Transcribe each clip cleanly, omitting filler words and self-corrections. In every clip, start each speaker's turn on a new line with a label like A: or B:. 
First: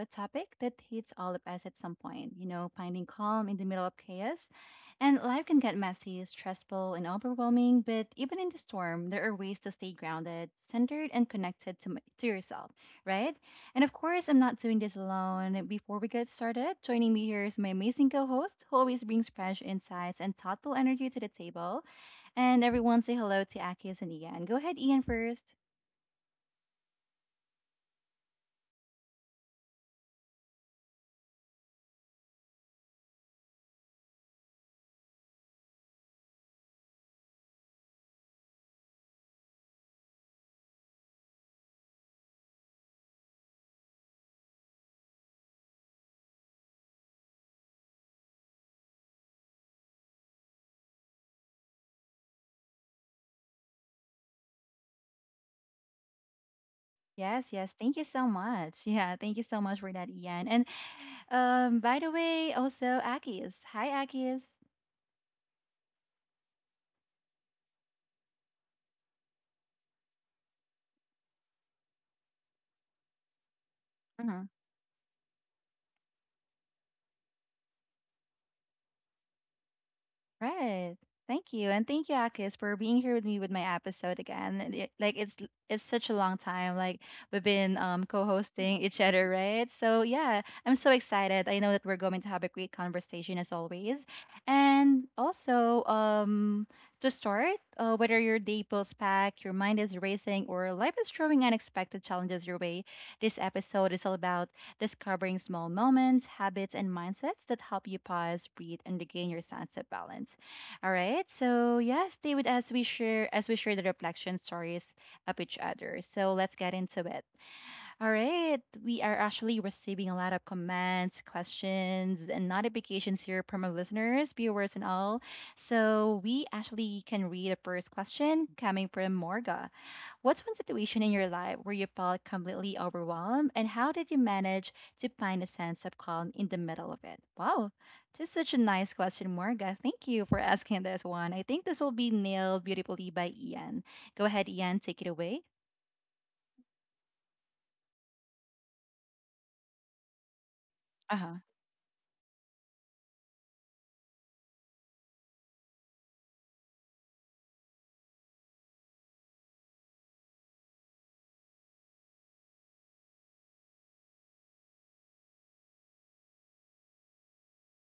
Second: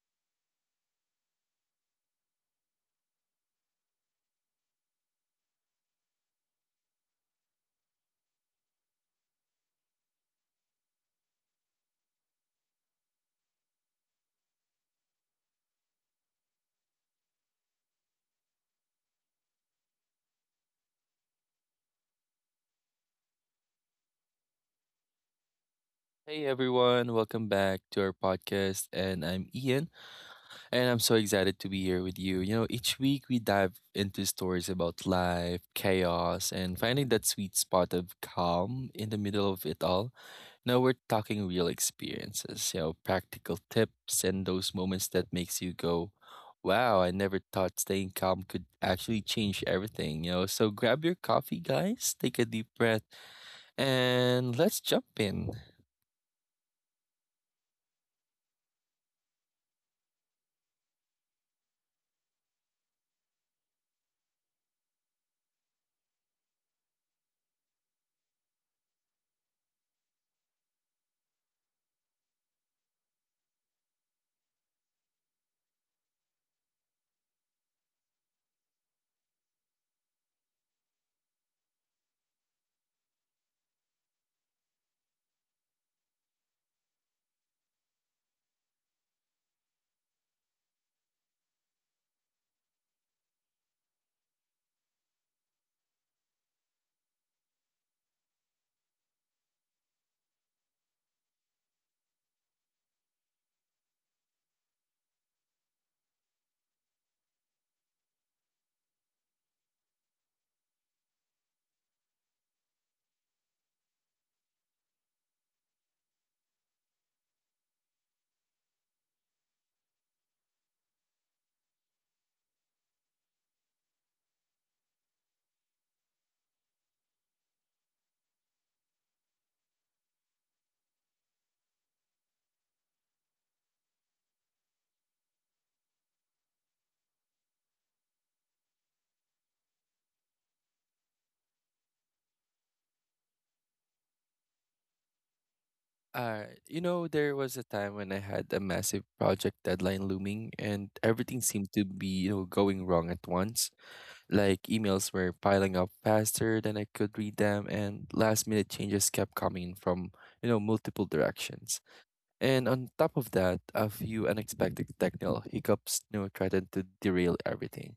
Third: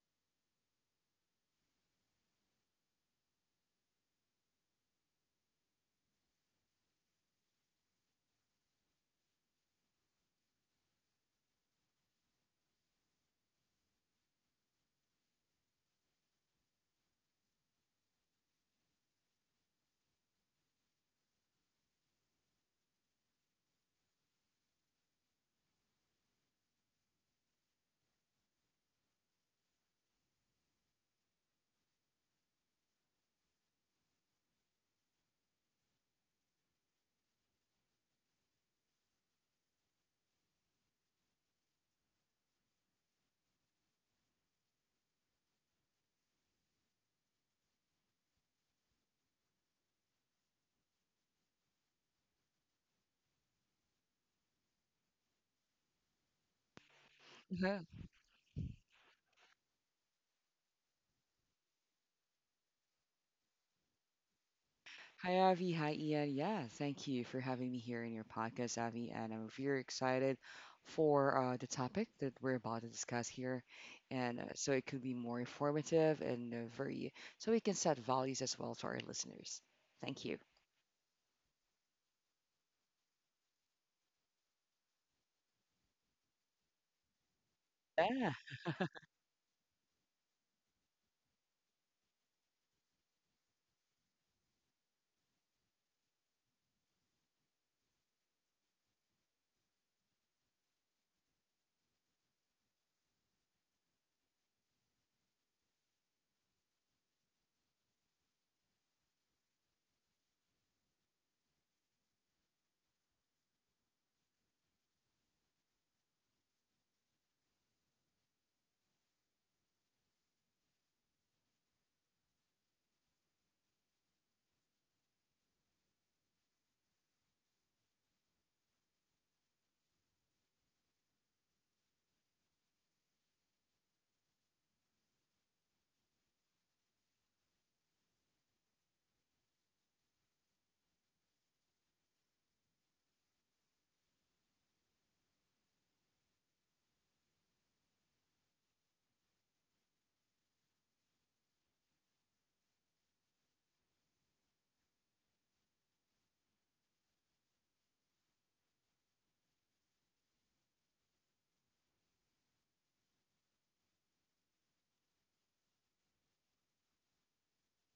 A: a topic that hits all of us at some point, you know, finding calm in the middle of chaos. And life can get messy, stressful, and overwhelming, but even in the storm, there are ways to stay grounded, centered, and connected to, to yourself, right? And of course, I'm not doing this alone. Before we get started, joining me here is my amazing co host, who always brings fresh insights and thoughtful energy to the table. And everyone say hello to Akis and Ian. Go ahead, Ian, first.
B: Hey everyone, welcome back to our podcast. And I'm Ian, and I'm so excited to be here with you. You know, each week we dive into stories about life, chaos, and finding that sweet spot of calm in the middle of it all. Now we're talking real experiences, you know, practical tips and those moments that makes you go, "Wow, I never thought staying calm could actually change everything." You know, so grab your coffee, guys, take a deep breath, and let's jump in.
A: Yes, yes.
C: Huh.
A: Thank you so much. Yeah, thank you so much for that, Ian. And by the way, also Akis. Hi, Akis.
C: Hi, Avi. Hi, Ian. Yeah, thank you for having me here in your podcast, Avi. And I'm very excited for the topic that we're about to discuss here. And
A: Mhm.
C: so it could be more informative and very, so we can set values as well to our listeners. Thank you.
A: Right. Thank you. And thank you, Akis, for being here with me with my episode again. Like it's such a long time. Like we've been
C: Yeah.
A: co-hosting each other, right? So yeah, I'm so excited. I know that we're going to have a great conversation as always. And also, to start, whether your day feels packed, your mind is racing, or life is throwing unexpected challenges your way, this episode is all about discovering small moments, habits, and mindsets that help you pause, breathe, and regain your sense of balance. All right. So yeah, stay with us. We share the reflection stories of each other. So let's get into it. All right. We are actually receiving a lot of comments, questions, and notifications here from our listeners, viewers, and all. So we actually can read the first question coming from Morga. What's one situation in your life where you felt completely overwhelmed, and how did you manage to find a sense of calm in the middle of it? Wow, this is such a nice question, Morga. Thank you for asking this one. I think this will be nailed beautifully by Ian. Go ahead, Ian, take it away.
B: You know, there was a time when I had a massive project deadline looming and
A: Uh huh.
B: everything seemed to be, you know, going wrong at once. Like emails were piling up faster than I could read them and last minute changes kept coming in from, you know, multiple directions. And on top of that, a few unexpected technical hiccups, you know, threatened to derail everything.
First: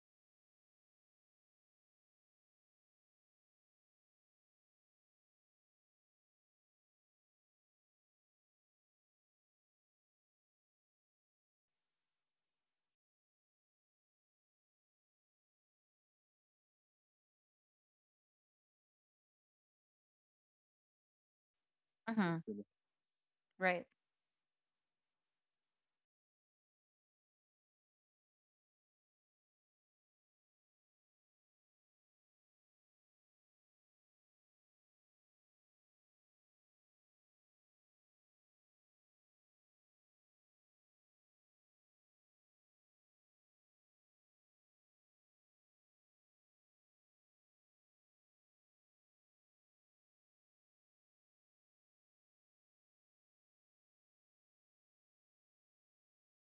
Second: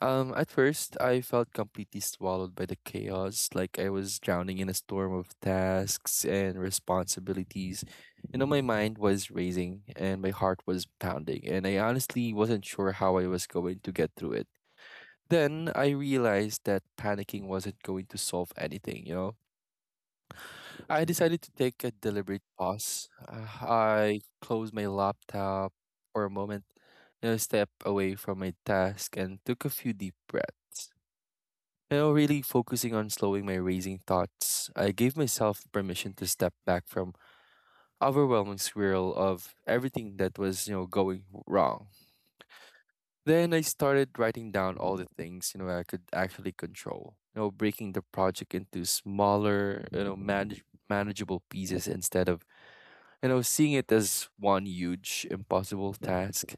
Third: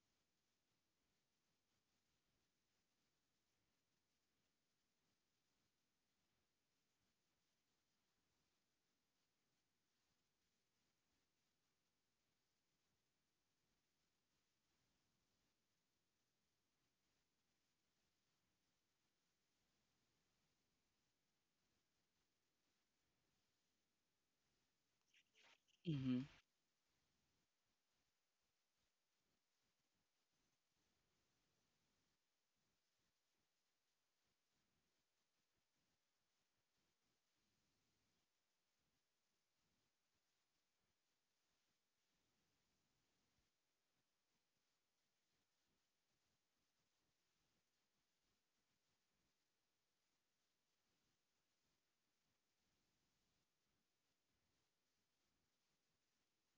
B: At first, I felt completely swallowed by the chaos, like I was drowning in a storm of tasks and responsibilities. You know, my mind was racing and my heart was pounding, and I honestly wasn't sure how I was going to get through it. Then I realized that panicking wasn't going to solve anything, you know? I decided to take a
A: Uh huh.
B: deliberate pause.
A: Right.
B: I closed my laptop
C: Hmm.
B: for a moment, you know, step away from my task, and took a few deep breaths. You know, really focusing on slowing my racing thoughts, I gave myself permission to step back from overwhelming swirl of everything that was, you know, going wrong. Then I started writing down all the things, you know, I could actually control. You know, breaking the project into smaller, you know, manageable pieces instead of, you know, seeing it as one huge impossible task.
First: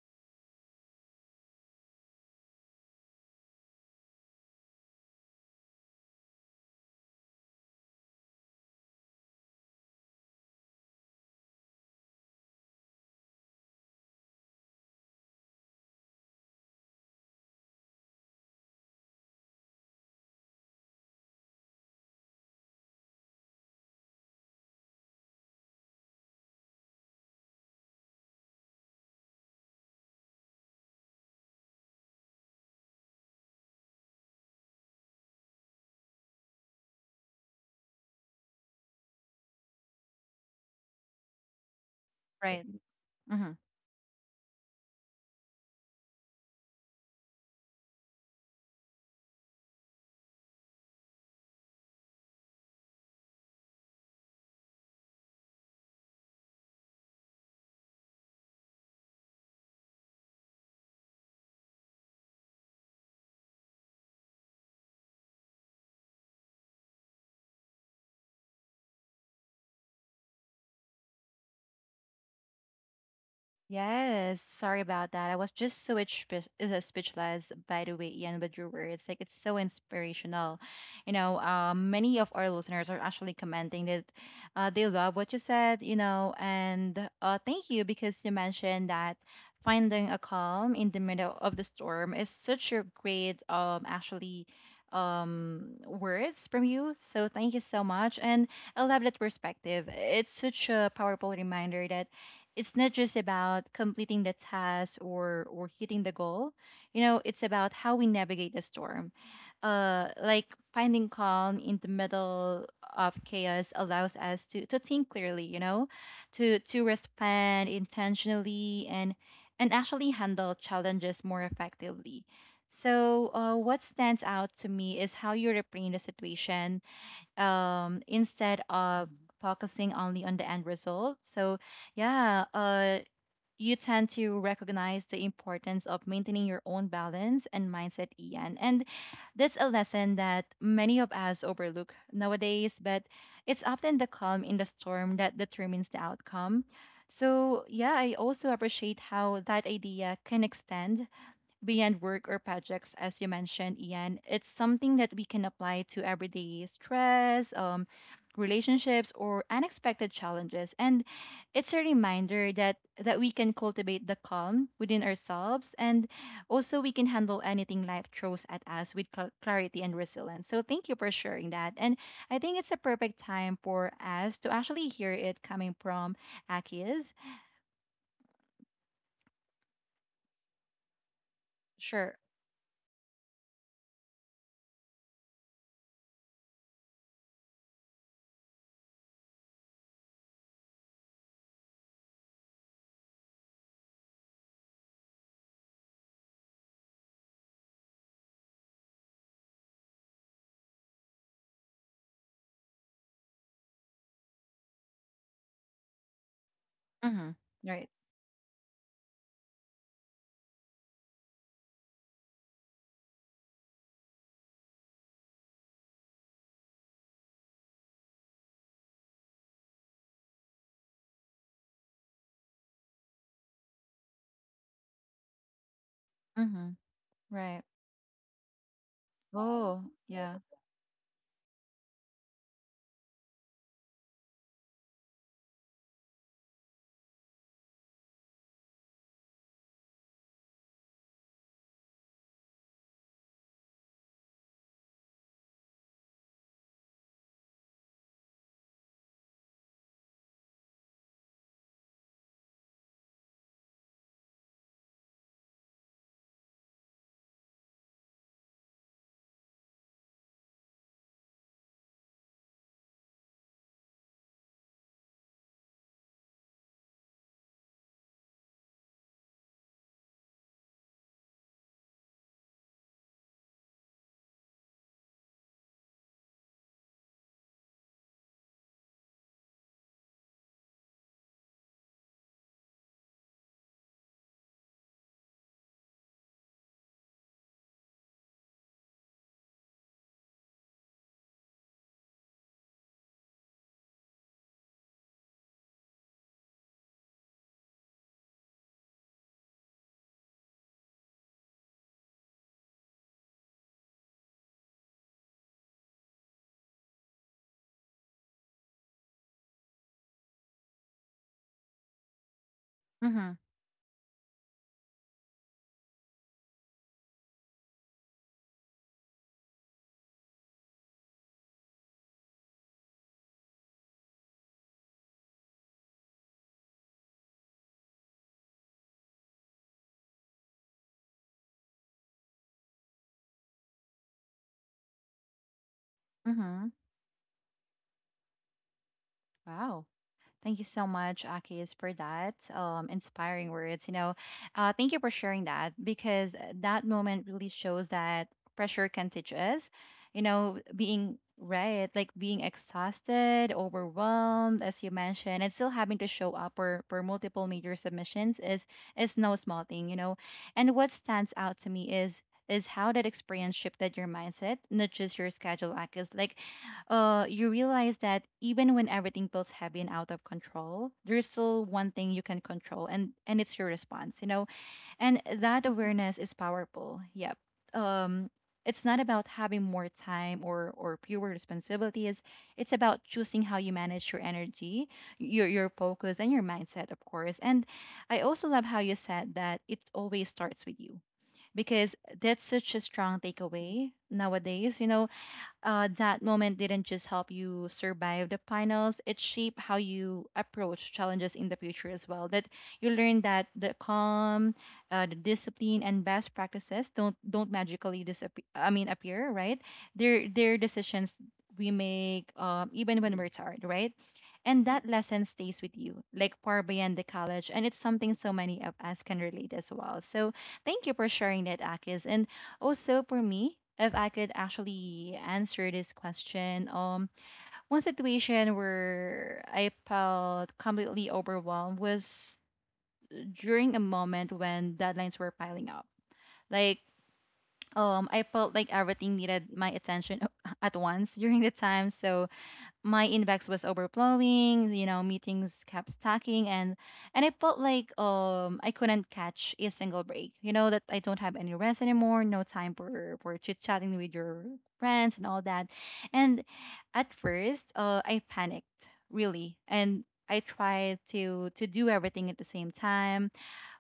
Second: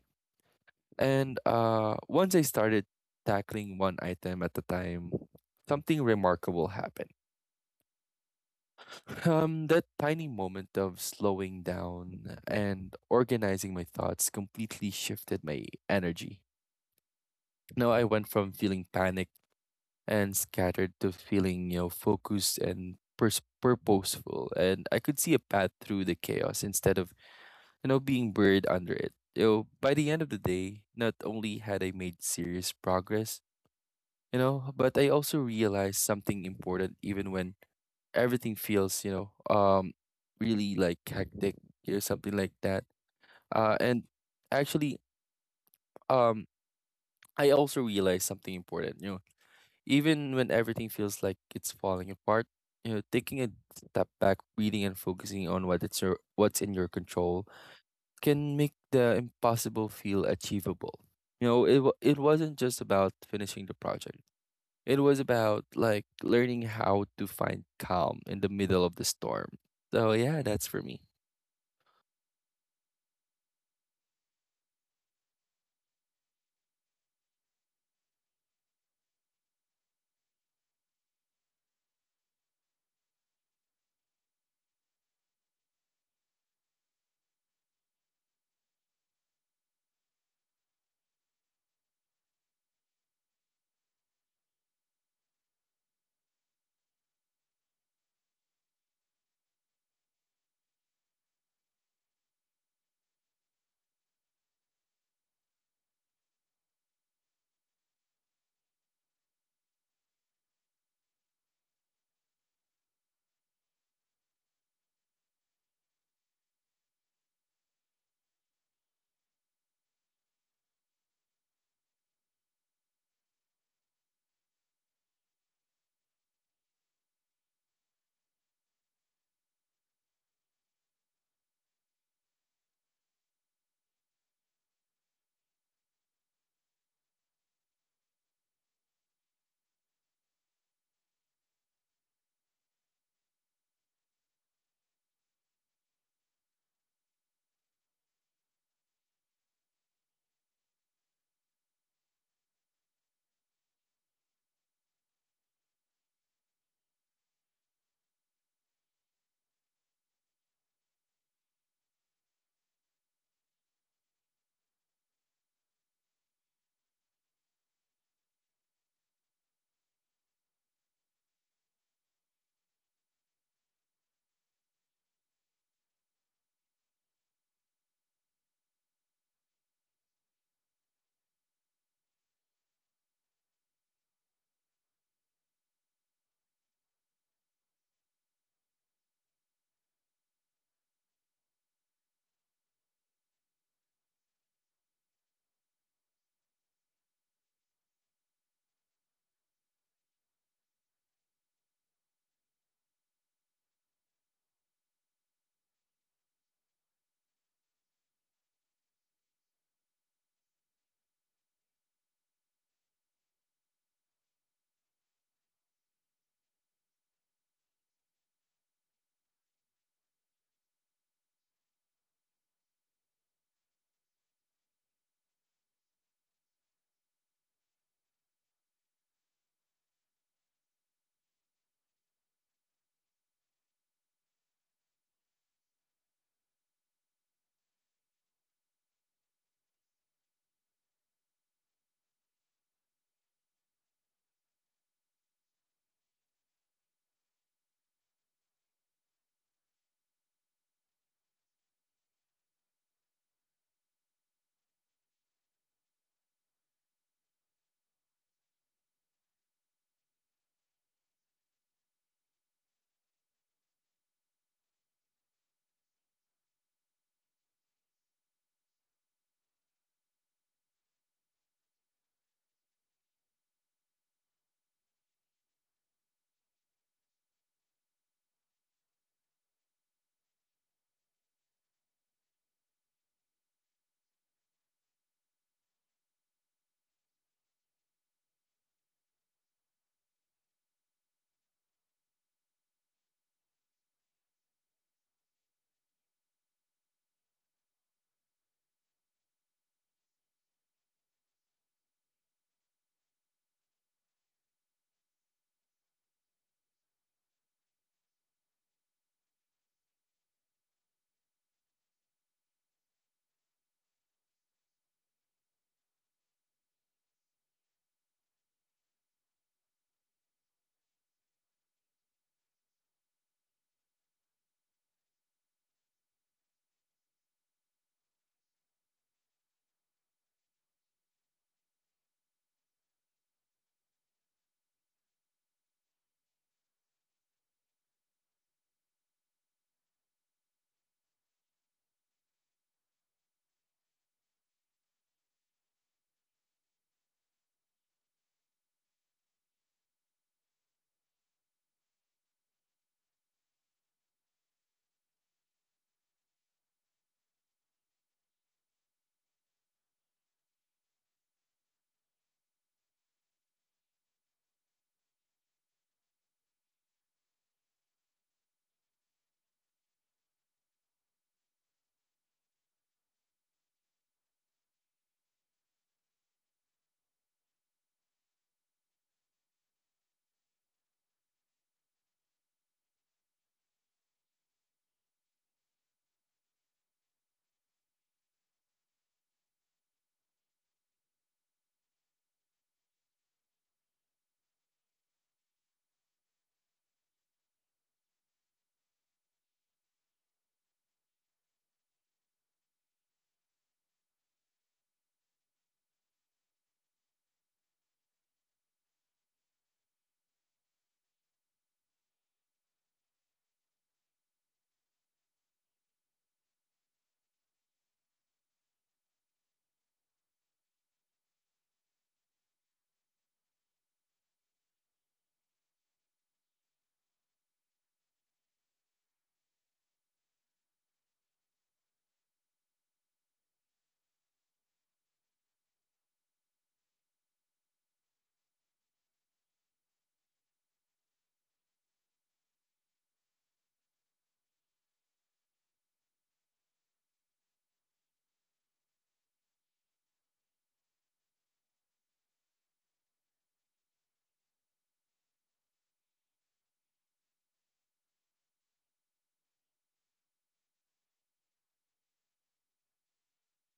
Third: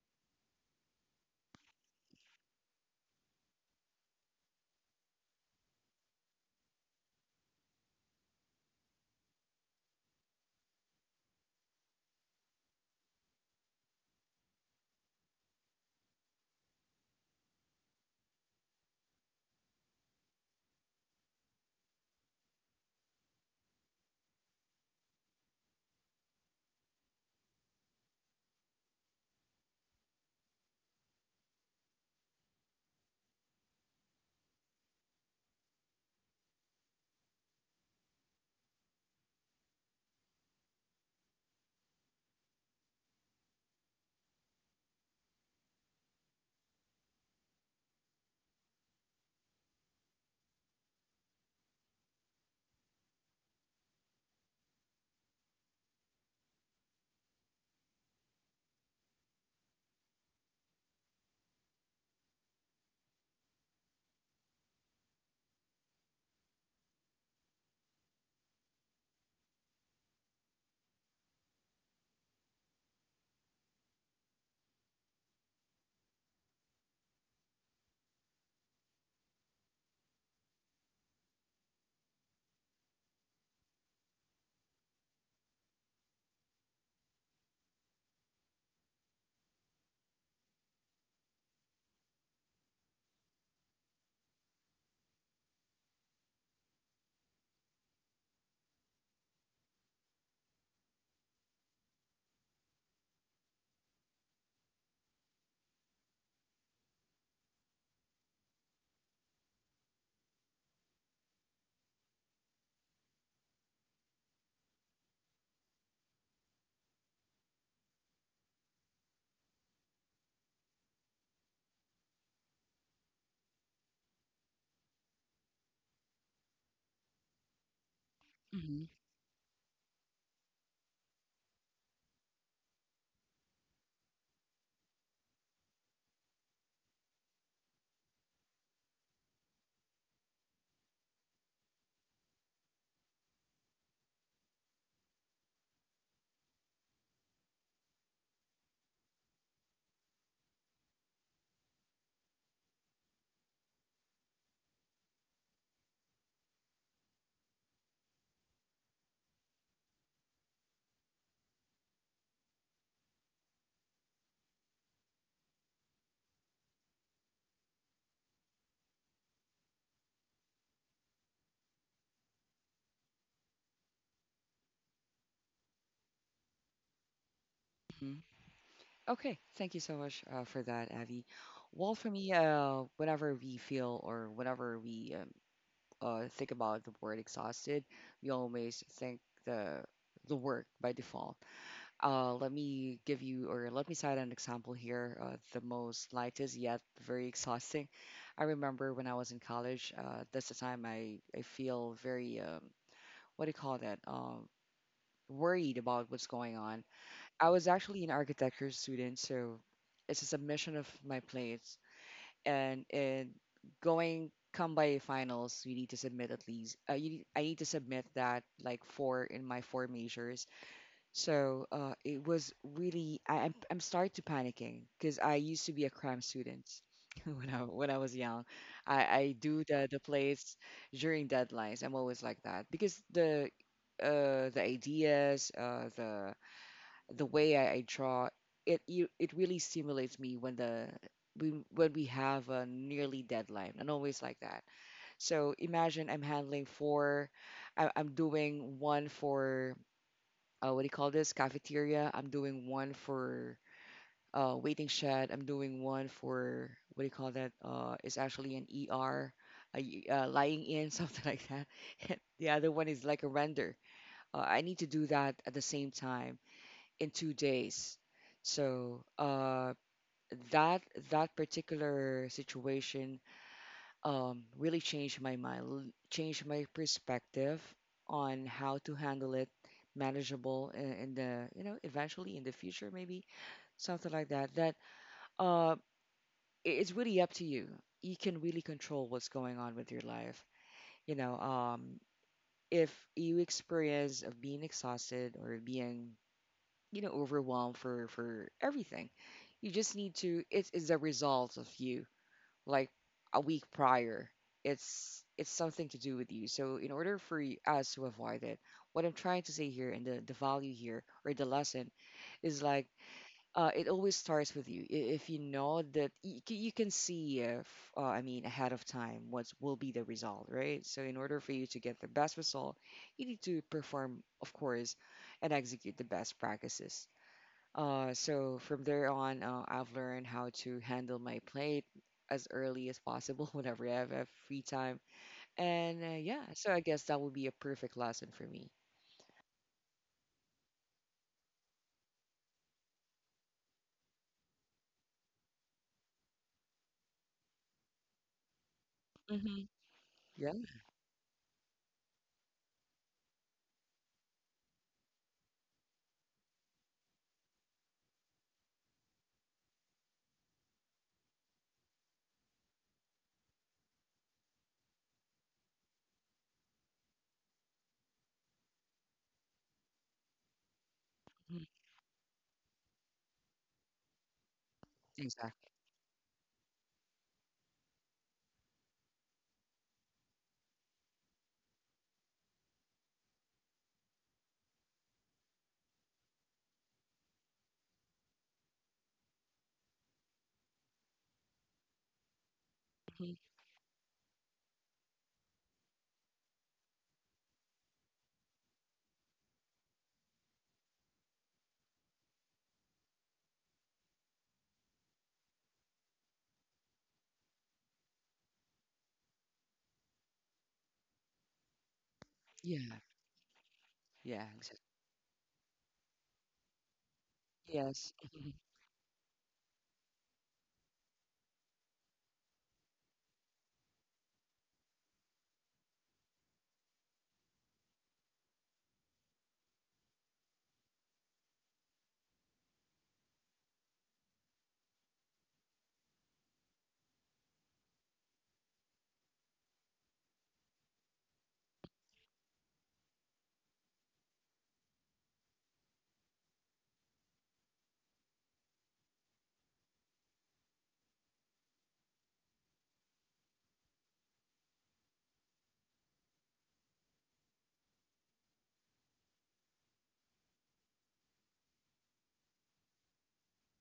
B: And once I started tackling one item at a time, something remarkable happened. That tiny moment of slowing down and organizing my thoughts completely shifted my energy. Now I went from feeling panicked and scattered to feeling, you know, focused and purposeful, and I could see a path through the chaos instead of, you know, being buried under it. You know, by the end of the day, not only had I made serious progress, you know, but I also realized something important even when everything feels, you know, really like hectic or something like
A: Right.
B: that. Uh, and actually, um, I also realized something important. You know, even when everything feels like it's falling apart, you know, taking a step back, reading and focusing on what's in your control can make the impossible feel achievable. You know, it wasn't just about finishing the project. It was about like learning how to find calm in the middle of the storm. So yeah, that's for me.
A: Yes, sorry about that. I was just so speechless, by the way, Ian, with your words. Like, it's so inspirational. You know, many of our listeners are actually commenting that they love what you said, you know, and thank you because you mentioned that finding a calm in the middle of the storm is such a great, words from you. So, thank you so much. And I love that perspective. It's such a powerful reminder that it's not just about completing the task or hitting the goal. You know, it's about how we navigate the storm. Like finding calm in the middle of chaos allows us to think clearly. You know, to respond intentionally and actually handle challenges more effectively. So, what stands out to me is how you reframe the situation instead
C: Hmm.
A: of focusing only on the end result. So, yeah, you tend to recognize the importance of maintaining your own balance and mindset, Ian. And that's a lesson that many of us overlook nowadays, but it's often the calm in the storm that determines the outcome. So, yeah, I also appreciate how that idea can extend beyond work or projects, as you mentioned, Ian. It's something that we can apply to everyday stress, relationships, or unexpected challenges. And it's a reminder that we can cultivate the calm within ourselves, and also we can handle anything life throws at us with clarity and resilience. So thank you for sharing that. And I think it's a perfect time for us to actually hear it coming from Aki's.
C: Hmm. Okay. Thank you so much for that, Avi. Well, for
A: Sure.
C: me, whenever we feel or whenever we think about the word exhausted, we always think the work by default. Let me give you or let me cite an example here. The most lightest yet very exhausting. I remember when I was in college. That's the time I feel very what do you call that? Worried about what's going on.
A: Mm-hmm.
C: I was
A: Right.
C: actually an architecture student, so it's a submission of my plate and in going come by finals we need to submit at least, I need to submit that like four in my four measures. So it was really, I'm starting to panicking because I used to be a cram
A: Mm-hmm.
C: student. when i
A: Right.
C: when i was young, I do the
A: Oh,
C: the
A: yeah.
C: plays during deadlines. I'm always like that because the ideas, the way I draw, it really stimulates me when when we have a nearly deadline. I'm always like that. So imagine I'm handling four. I'm doing one for, what do you call this, cafeteria? I'm doing one for, waiting shed. I'm doing one for, what do you call that? It's actually an ER, lying in something like that. The other one is like a render. I need to do that at the same time in 2 days. So that that particular situation, really changed my mind, changed my perspective on how to handle it, manageable in the, you know, eventually in the future, maybe something like that. That uh, it's really up to you. You can really control what's going on with your life. You know, if you experience of being exhausted or being, you know, overwhelmed for everything, you just need to, it is a result of you, like a week prior. It's something to do with you. So in order for us to avoid it, what I'm trying to say here, and the value here or the lesson, is like,
A: Mm-hmm.
C: it always starts with you. If you know that you can see if, I mean, ahead of time what will be the result, right? So in order for you to get the best result, you need to perform, of course, and execute the best practices. So from there on, I've learned how to handle my plate as early as possible whenever I have free time. And yeah,
A: Mm-hmm.
C: so I guess that would be a perfect lesson for me.
A: Wow. Thank you so much, Akis, for that inspiring words. You know, thank you for sharing that because that moment really shows that pressure can teach
C: Hmm.
A: us, you
C: Yeah,
A: know, being right, like being exhausted, overwhelmed, as you mentioned, and still having to show up for multiple major submissions is no small thing, you know. And what stands out to me is how that experience shifted your mindset, not just your schedule, Akis. Like you realize that even when everything feels heavy and out of control, there's
C: mhm,
A: still one thing you can control, and it's your response, you know. And that
C: exactly.
A: awareness is powerful. Yep. Um, it's not about having more time or fewer responsibilities. It's about choosing how you manage your energy, your focus, and your mindset, of course. And I also love how you said that it always starts with you because that's such a strong
C: Hmm.
A: takeaway nowadays. You know, that moment didn't just help you survive the finals, it shaped how you approach challenges in the future as well. That you learn that the calm, the discipline, and best practices don't magically disappear. I mean, appear right? They're decisions we make,
C: Yeah,
A: even when we're tired, right?
C: yeah,
A: And
C: exactly.
A: that lesson stays with you, like far beyond the college, and it's
C: Yes,
A: something so
C: mhm,
A: many of us can relate as well. So, thank you for sharing that, Akis. And also, for me, if I could actually answer this question, one situation where I felt completely overwhelmed was during a moment when deadlines were piling up. Like, I felt like everything needed my attention at once during the time, so my inbox was overflowing, you know, meetings kept stacking and I felt like I couldn't catch a single break. You know that I don't have any rest anymore, no time for chit-chatting with your friends and all that. And at first, I panicked, really. And I tried to do everything at the same time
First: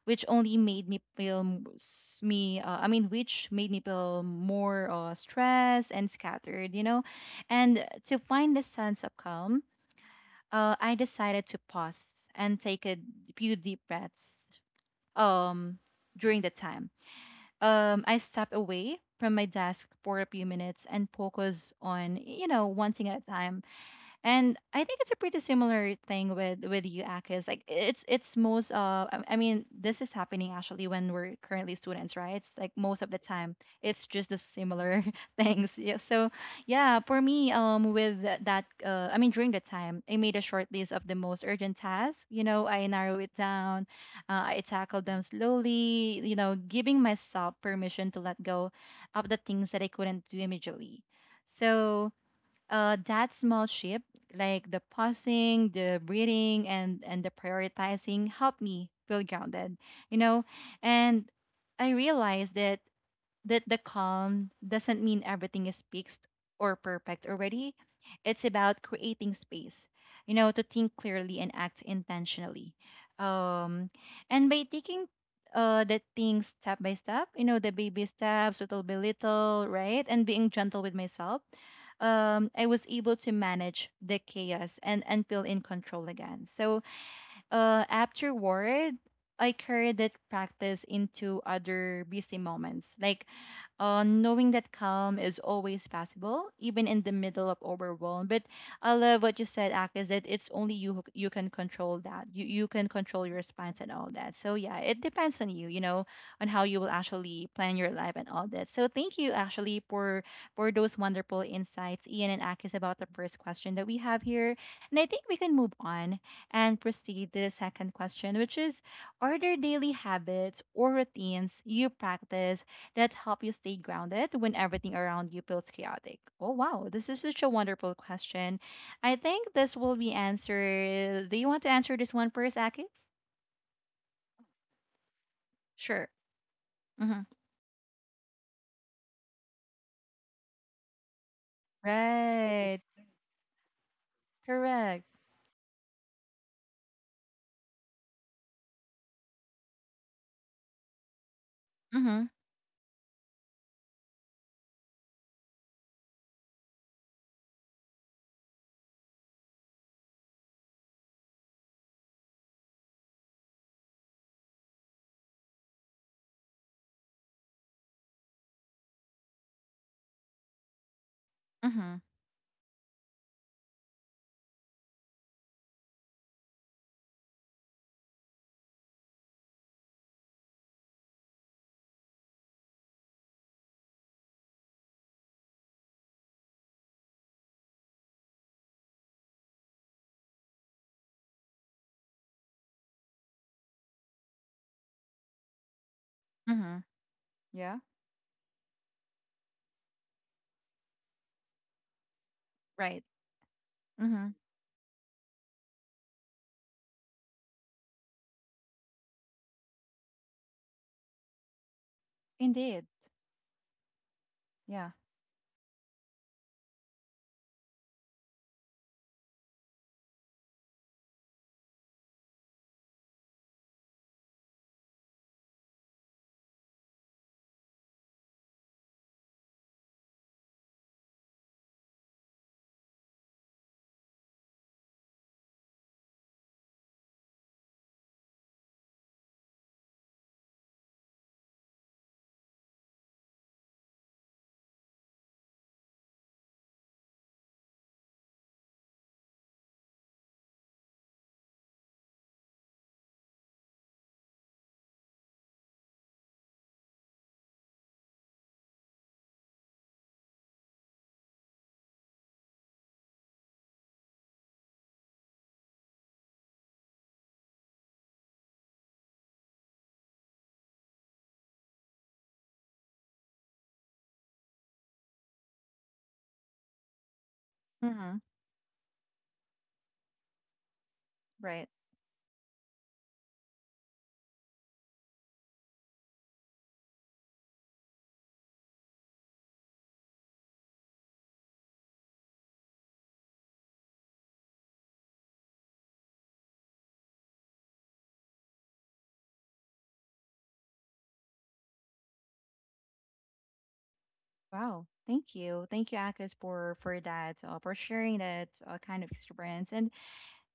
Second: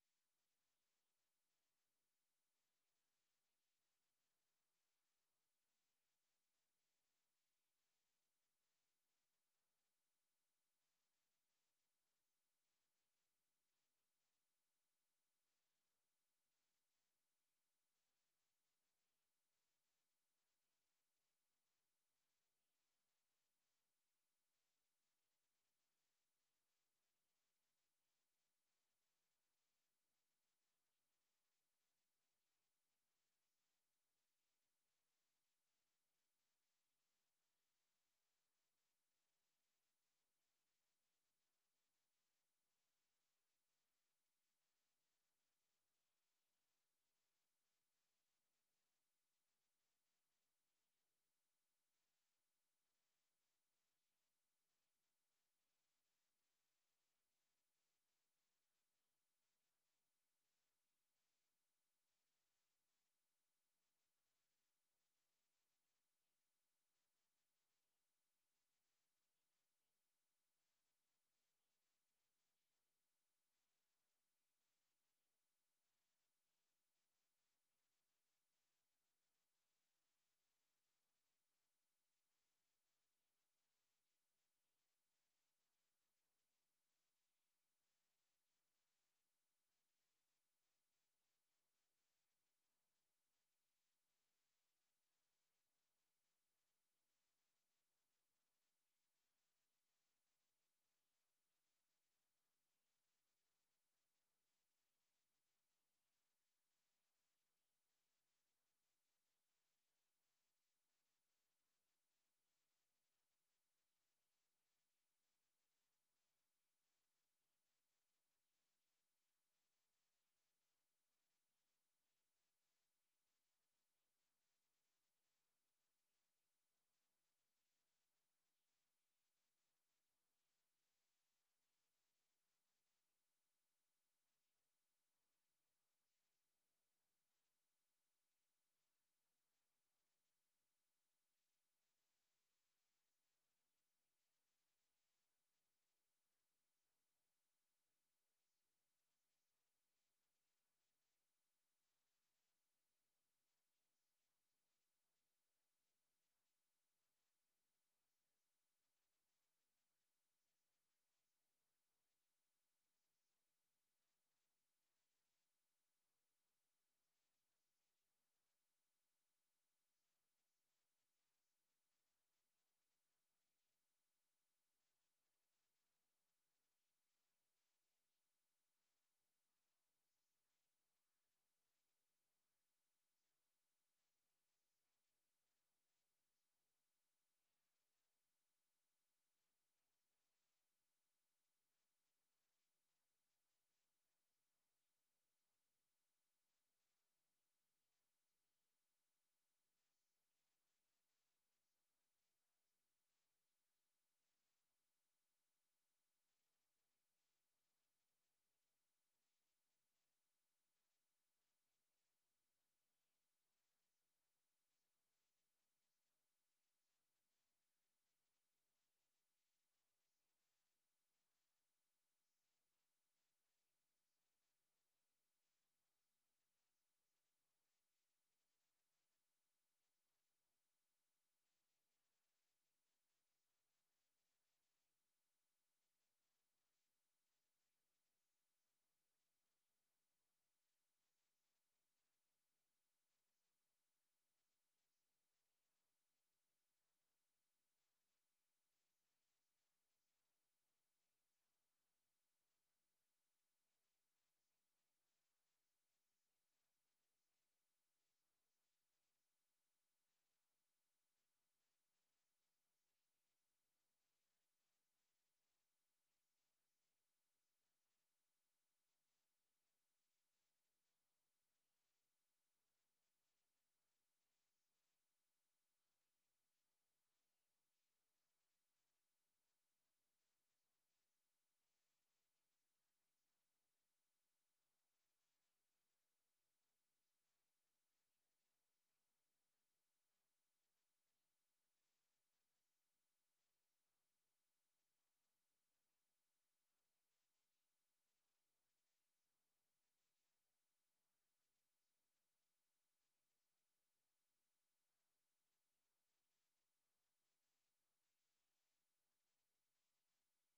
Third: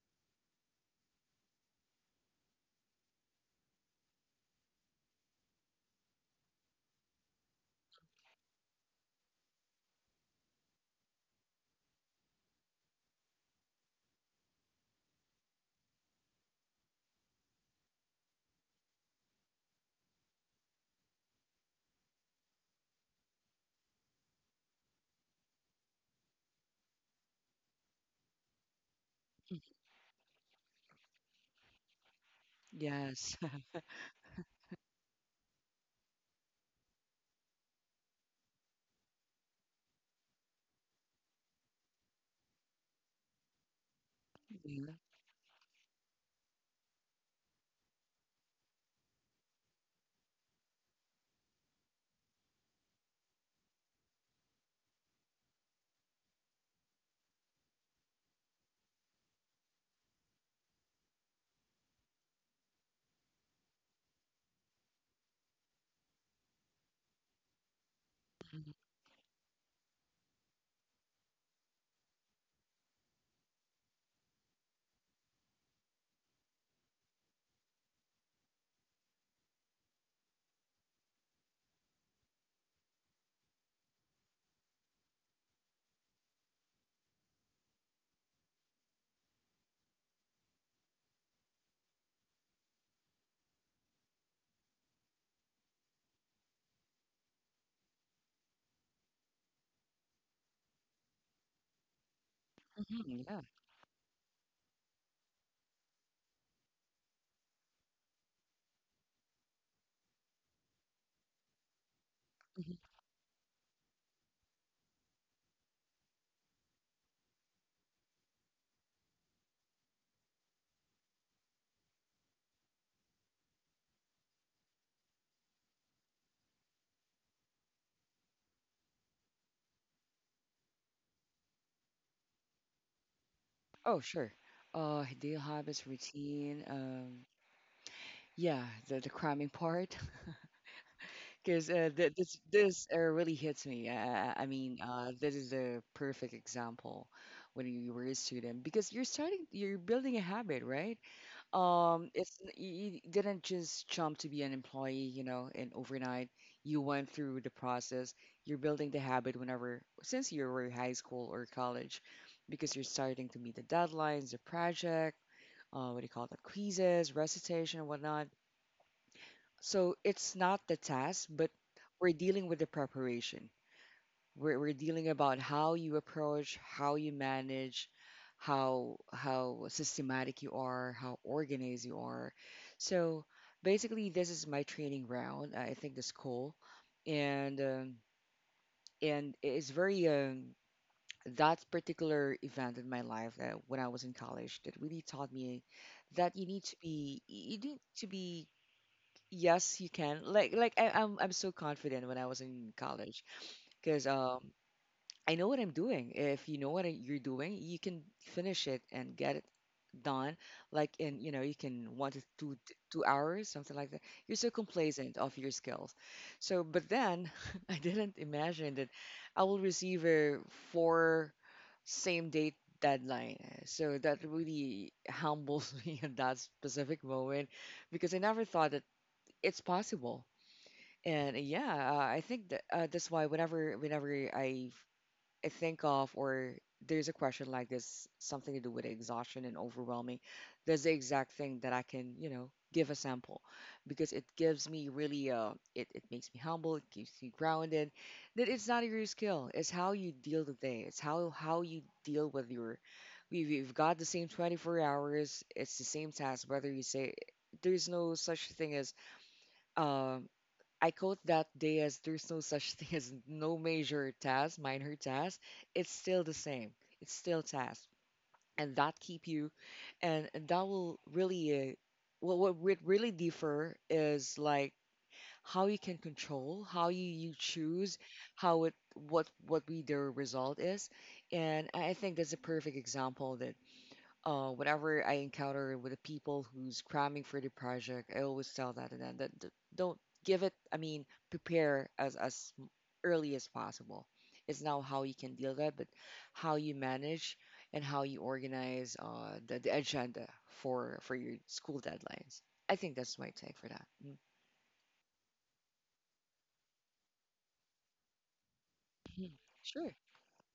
A: which only made me feel m- s- me I mean which made me feel more stressed and scattered, you know, and to find the sense of calm, I decided to pause and take a few deep breaths. Um during the time I stepped away from my desk for a few minutes and focused on, you know, one thing at a time. And I think it's a pretty similar thing with you, Akis. Like it's most this is happening actually when we're currently students, right? It's like most of the
C: yes.
A: time it's just the similar things. Yeah. So yeah, for me with that during the time I made a short list of the most urgent tasks. You know, I narrow it down, I
C: Yeah.
A: tackled them slowly. You know, giving myself permission to let go of the things that I couldn't do immediately. So that small shift, like the pausing, the breathing, and the prioritizing, helped me feel grounded. You know, and I realized that the calm doesn't mean everything is fixed or perfect already. It's
C: Mhm,
A: about creating space, you know, to think clearly and act intentionally. Um, and by taking the things step by step, you know, the baby steps, little by little, right? And being gentle with myself, I was able to manage the chaos and feel in control again. So afterward, I carried that practice into other busy moments, like knowing that calm is always possible, even in the middle of overwhelm. But I love what you said, Ak, is that it's only you you can control that. You can control
C: mhm,
A: your
C: yeah.
A: response and all that. So yeah, it depends on you, you know, on how you will actually plan your life and all that. So thank you actually for those wonderful insights, Ian and Akis,
C: Mhm.
A: about the first question that we have here. And I think we can move on and proceed to the second question, which is, are there daily habits or routines you practice that help you stay grounded when everything around you feels chaotic? Oh, wow. This is such a wonderful question. I think this will be answered. Do you want to answer this one first, Akis?
C: Oh, sure. Daily habits,
A: Sure.
C: routine.
A: Mm-hmm.
C: Yeah, the cramming part. Because uh, th- this
A: Right.
C: this uh, really hits me. I mean,
A: Correct.
C: this is a perfect example when you were a student because you're starting, you're building a habit, right?
A: Mm-hmm.
C: It's you didn't just jump to be an employee, you know, and overnight you went through the process. You're building the habit whenever since you were high school or college, because you're starting to meet the deadlines, the project, what do you call it, quizzes, recitation, and whatnot. So it's not the task, but
A: Mm-hmm.
C: we're dealing with the preparation. We're dealing about how you approach, how you manage, how systematic you are, how organized you are. So basically, this is my training round. I think that's cool, and it's very, that particular event in my life, that when I was in college, that really taught me that you need to
A: Mm-hmm.
C: be you
A: Yeah.
C: need to be Yes, you can. Like I'm so confident when I was in
A: Right.
C: college because
A: Mm-hmm.
C: I know what I'm doing. If you know what you're doing, you can finish it and get it done. Like in, you know, you can one to two
A: Indeed.
C: two hours, something like that. You're so
A: Yeah.
C: complacent of your skills. So but then I didn't imagine that I will receive a four same date deadline. So that really humbles me at that specific moment because I never thought that it's possible. And yeah, I think that that's why whenever I think of, or there's a question like this, something to do with exhaustion and overwhelming, that's the exact thing that I can, you know, give a sample, because it gives me really, it makes me humble, it keeps me grounded. That it's not your skill, it's how you deal the day, it's how you deal with your. We've got the same 24 hours. It's the same task, whether you say there's no such thing as, um I quote that day as, there's no such thing as no major task, minor task. It's still the same. It's still task, and that keep you, and that will really, what would really differ is like how you can control, how you choose,
A: Mm-hmm.
C: how it, what we the result is.
A: Right.
C: And I think that's a perfect example that, whenever I encounter with the people who's cramming for the project, I always tell that to them that don't give it. I mean, prepare as early as possible. It's now how you can deal that, but how you manage and how you organize the agenda for your school deadlines. I think that's my take for that. Mm.
A: Wow. Thank you. Thank you, Akis, for that, for sharing that kind of
C: Mhm.
A: experience. And
C: Sure.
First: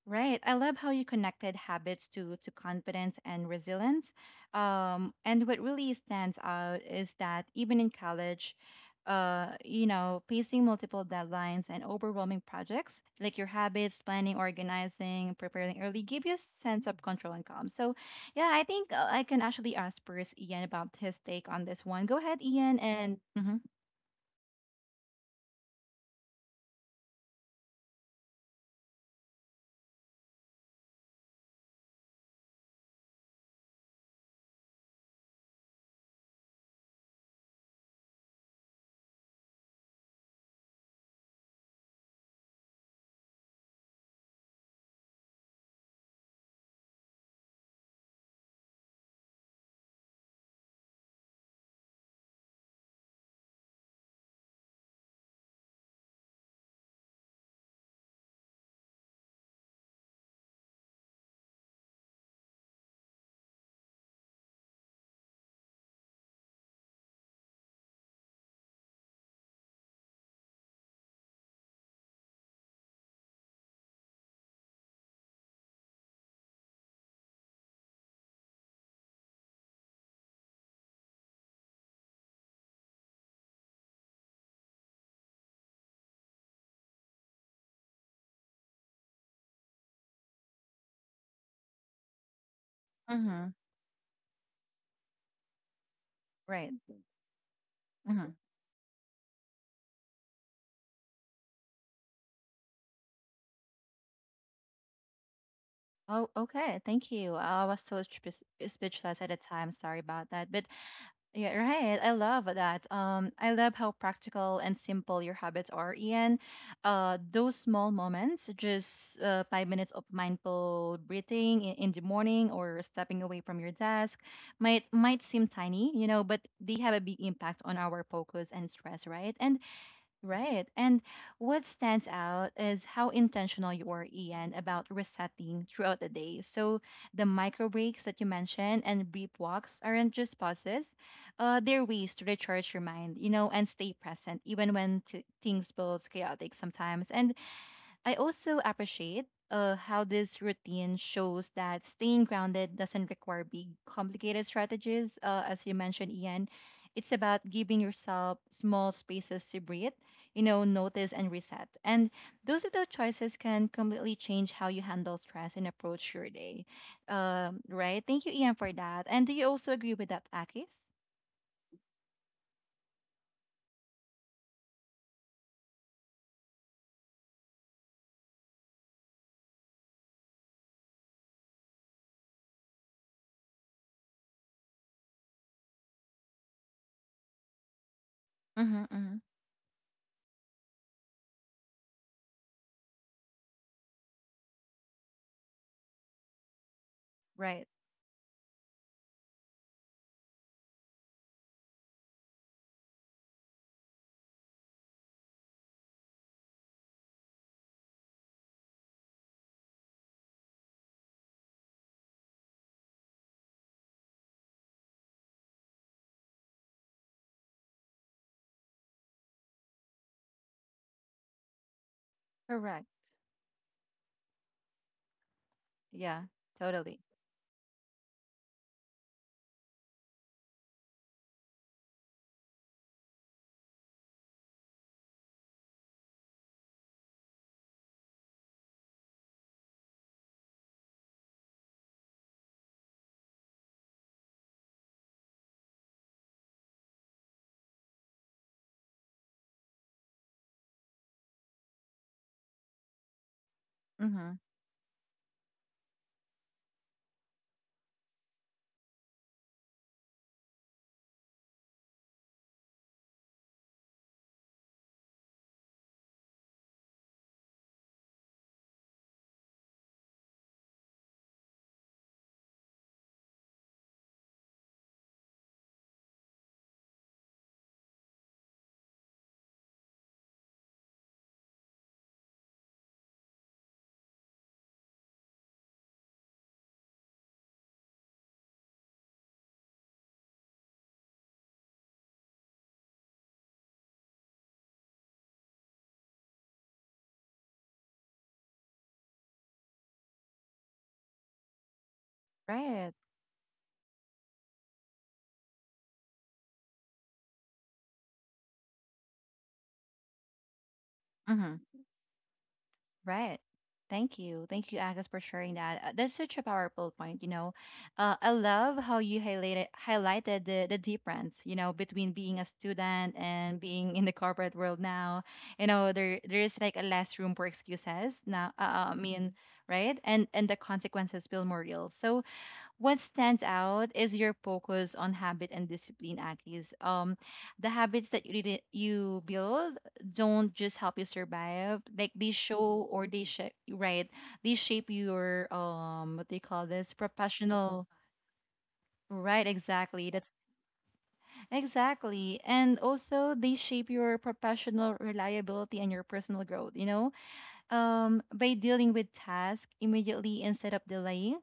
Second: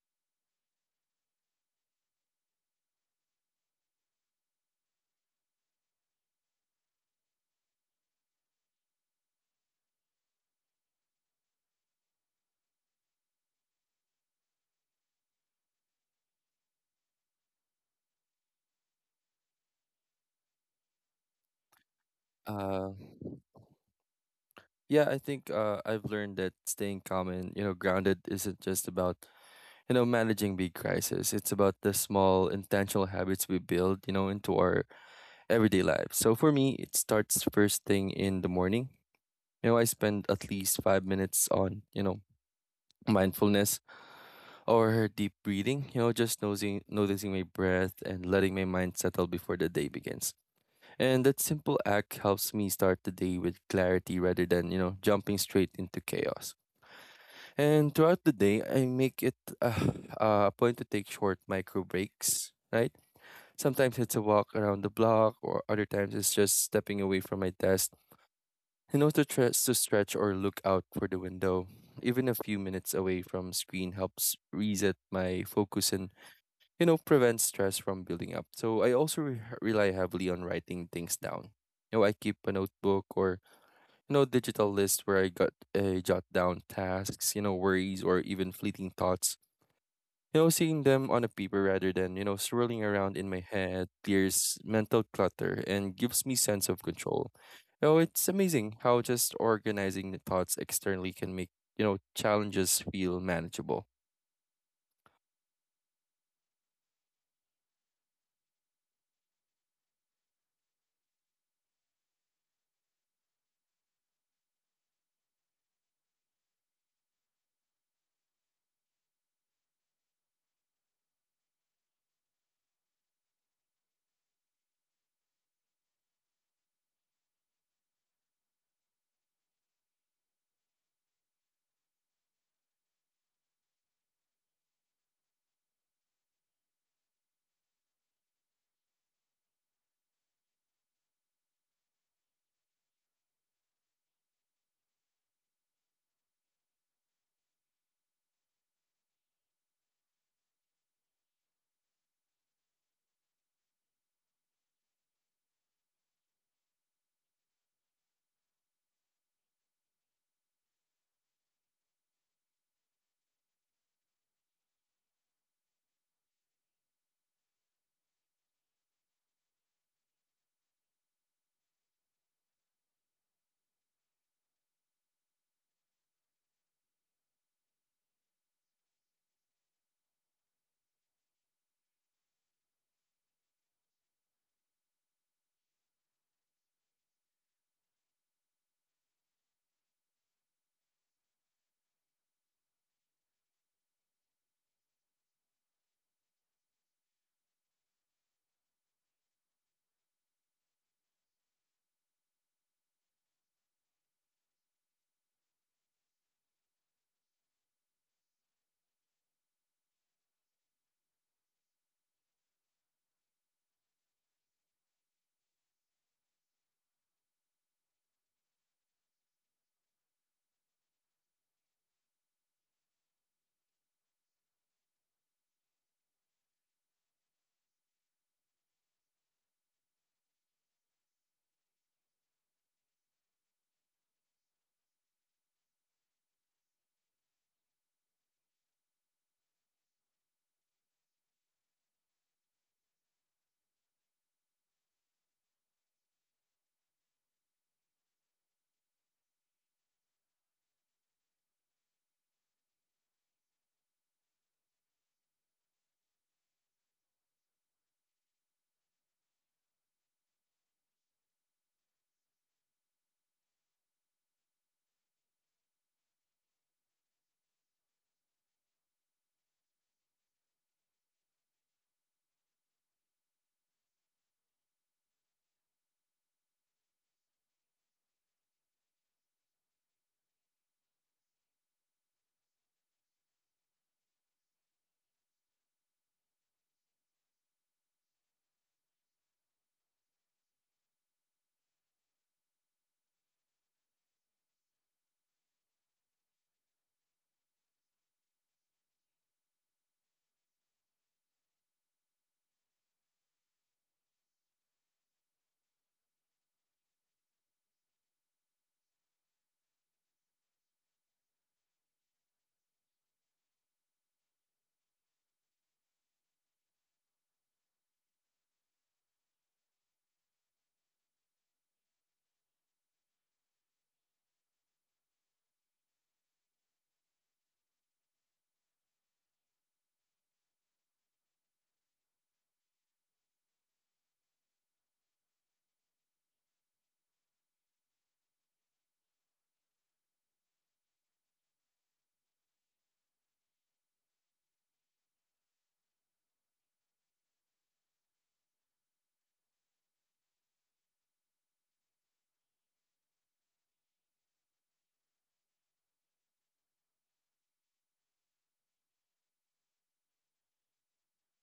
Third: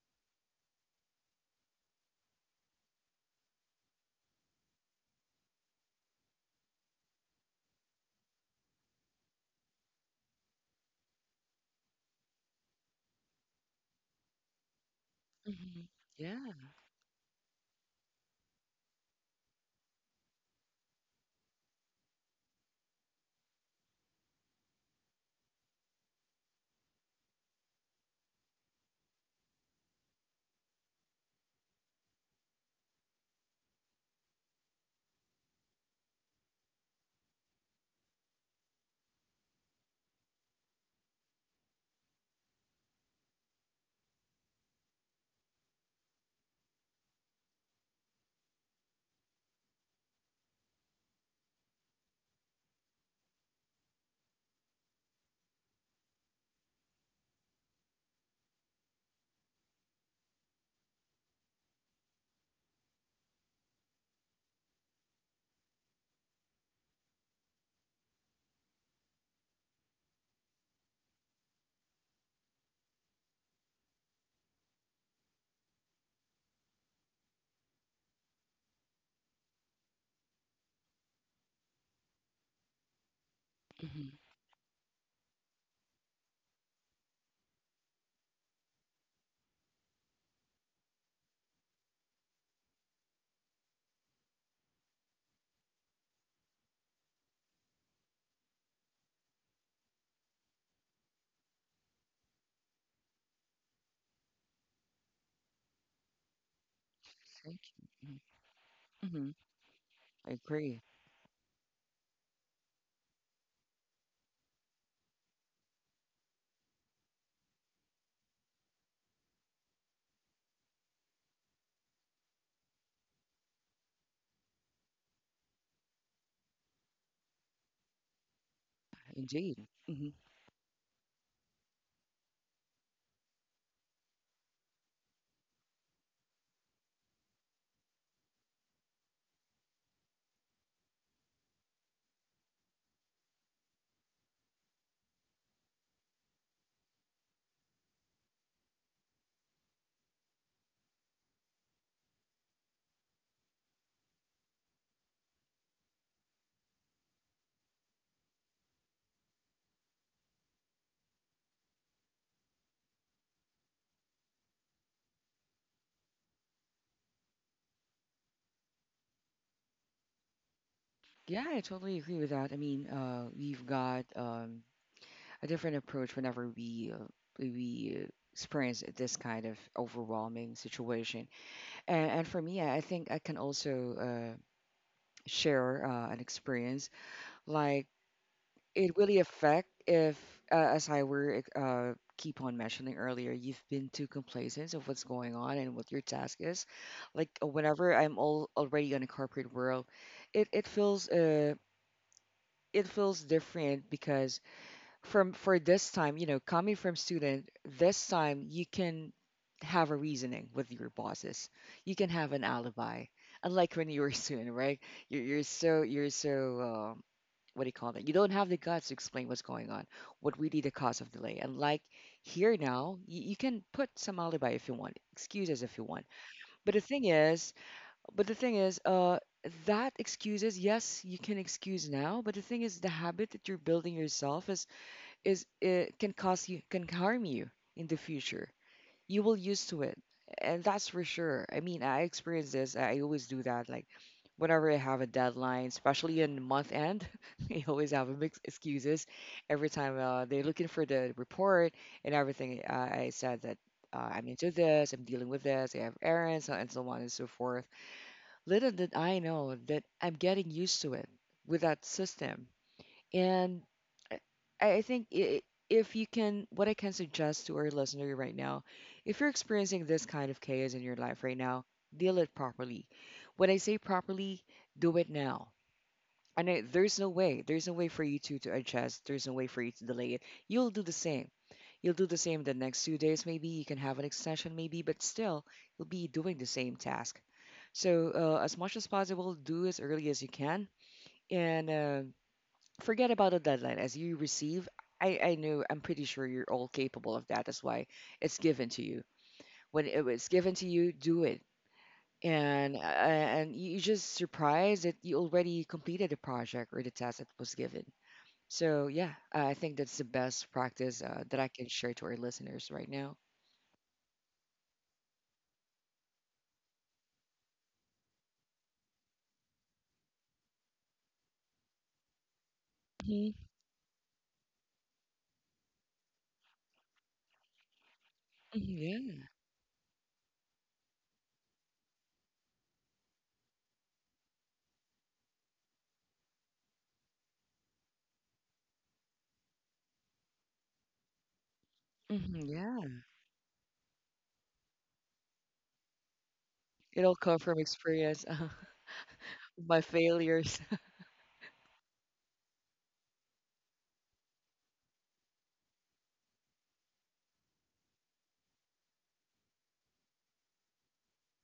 A: right. I love how you connected habits to confidence and resilience. And what really stands out is that even in college, you know, facing multiple deadlines and overwhelming projects, like your habits, planning, organizing, preparing
C: Mhm.
A: early, give you a
C: Yeah,
A: sense of control and calm. So, yeah, I think I can actually ask first Ian about his take on this one. Go ahead, Ian,
B: Uh,
A: and mm-hmm,
B: yeah, I think I've learned that staying calm and you know grounded isn't just about you know managing big crises. It's about the small intentional habits we build you know into our everyday lives. So for me, it starts first thing in the morning. You know, I spend at least 5 minutes on you know mindfulness or deep breathing. You know, just noticing my breath and letting my mind settle before the day begins. And that simple act helps me start the day with clarity rather than, you know, jumping straight into chaos. And throughout the day, I make it a, a point to take short micro breaks, right? Sometimes it's a walk around the block, or other times it's just stepping away from my desk, you know, to, to stretch or look out for the window. Even a few minutes away from screen helps reset my focus and you know, prevents stress from building up. So I also rely heavily on writing things down. You know, I keep a notebook or, you
C: hmm
B: know, digital list where I got jot down tasks, you know, worries or even fleeting thoughts. You know, seeing them on a paper rather than, you know, swirling around in my
A: mm-hmm,
B: head clears mental clutter and gives me sense
A: right.
B: of control. You know, it's
A: Mhm.
B: amazing how just organizing the thoughts externally can make, you know, challenges feel manageable.
A: Oh, okay. Thank you. Oh,
C: thank
A: I was
C: you.
A: so
C: Mhm.
A: speechless at
C: Mm-hmm.
A: the time. Sorry about
C: I
A: that. But
C: agree,
A: yeah, right. I love that. I love how practical and simple your habits are, Ian. Those small moments, just 5 minutes of mindful breathing in the morning or stepping away from your desk, might seem tiny, you know, but they have a big impact on our focus and stress, right?
C: indeed.
A: And what stands out is how intentional you are, Ian, about resetting throughout the day. So the micro breaks that you mentioned and brief walks aren't just pauses. They're ways to recharge your mind, you know, and stay present, even when things feels chaotic sometimes. And I also appreciate how this routine shows that staying grounded doesn't require big, complicated strategies. As you mentioned, Ian, it's about giving yourself small spaces to breathe, you know, notice and reset. And those little choices can completely change how you handle stress and approach your day. Right? Thank you, Ian, for that. And do you also agree with that, Akis?
C: Yeah, I totally agree with that. I mean, we've got, a different approach whenever we, experience this kind of overwhelming situation. And for me, I think I can also share an experience. Like
A: Mm-hmm.
C: it
A: hmm
C: really affect if, as I were, keep on mentioning earlier, you've been too complacent of what's going on and what your task is. Like,
A: Right.
C: whenever I'm all already in a corporate world, it it feels uh it feels different because from for this time, you know, coming from student, this time you can have a reasoning with your bosses. You can have an alibi. Unlike when you were a student, right? You're so, what do you call that? You don't have the guts to explain what's going on, what really the cause of delay. And like here
A: Correct.
C: now, you can put some alibi if you want, excuses if you want.
A: Yeah,
C: But the
A: totally.
C: thing is, but the thing is, that excuses, yes, you can excuse now. But the thing is, the habit that you're building yourself is, can cause, you can harm you in the future. You will used to it, and that's for sure. I mean, I experience this. I always do that. Like whenever I have a deadline, especially in month end, I always have a mix excuses. Every time they're looking for the report and everything, I said that. I'm
A: Mm-hmm.
C: into this, I'm dealing with this, I have errands, and so on and so forth. Little did I know that I'm getting used to it with that system. And I I think i- if you can, what I can suggest to our listener right now, if you're experiencing this kind of chaos in your life right now, deal it properly. When I say properly, do it now. And there's no way for you to adjust. There's no way for you to delay it. You'll do the same. You'll do the same the next 2 days, maybe. You can have an extension, maybe, but still, you'll be doing the same task. So, as much as possible, do as early as you can. And forget about a deadline as you receive. I know I'm pretty sure you're all capable of that. That's why it's given to you. When it was given to you, do it. And
A: Right.
C: you just surprised that you already completed the project or the task that was given. So yeah, I think that's the best practice, that I
A: Mm-hmm.
C: can share to our listeners right now.
A: Right. Thank you. Thank you, Agus, for sharing that. That's such a powerful point, you know. I love how you highlighted the difference, you know, between being a student
C: Hmm.
A: and being in the corporate world now. You know, there is like a less room for excuses now. I
C: Yeah.
A: mean, right? And the consequences feel more real. So what stands out is your focus on habit and discipline, Akis. The habits that you build don't just help you survive, like they
C: Hmm.
A: show,
C: Yeah,
A: or they shape, right? They shape your, um, what they call this,
C: it'll come from
A: professional,
C: experience.
A: right?
C: My
A: Exactly. That's
C: failures.
A: exactly, and also they shape your professional reliability and your personal growth, you know. By dealing with tasks immediately instead of delaying,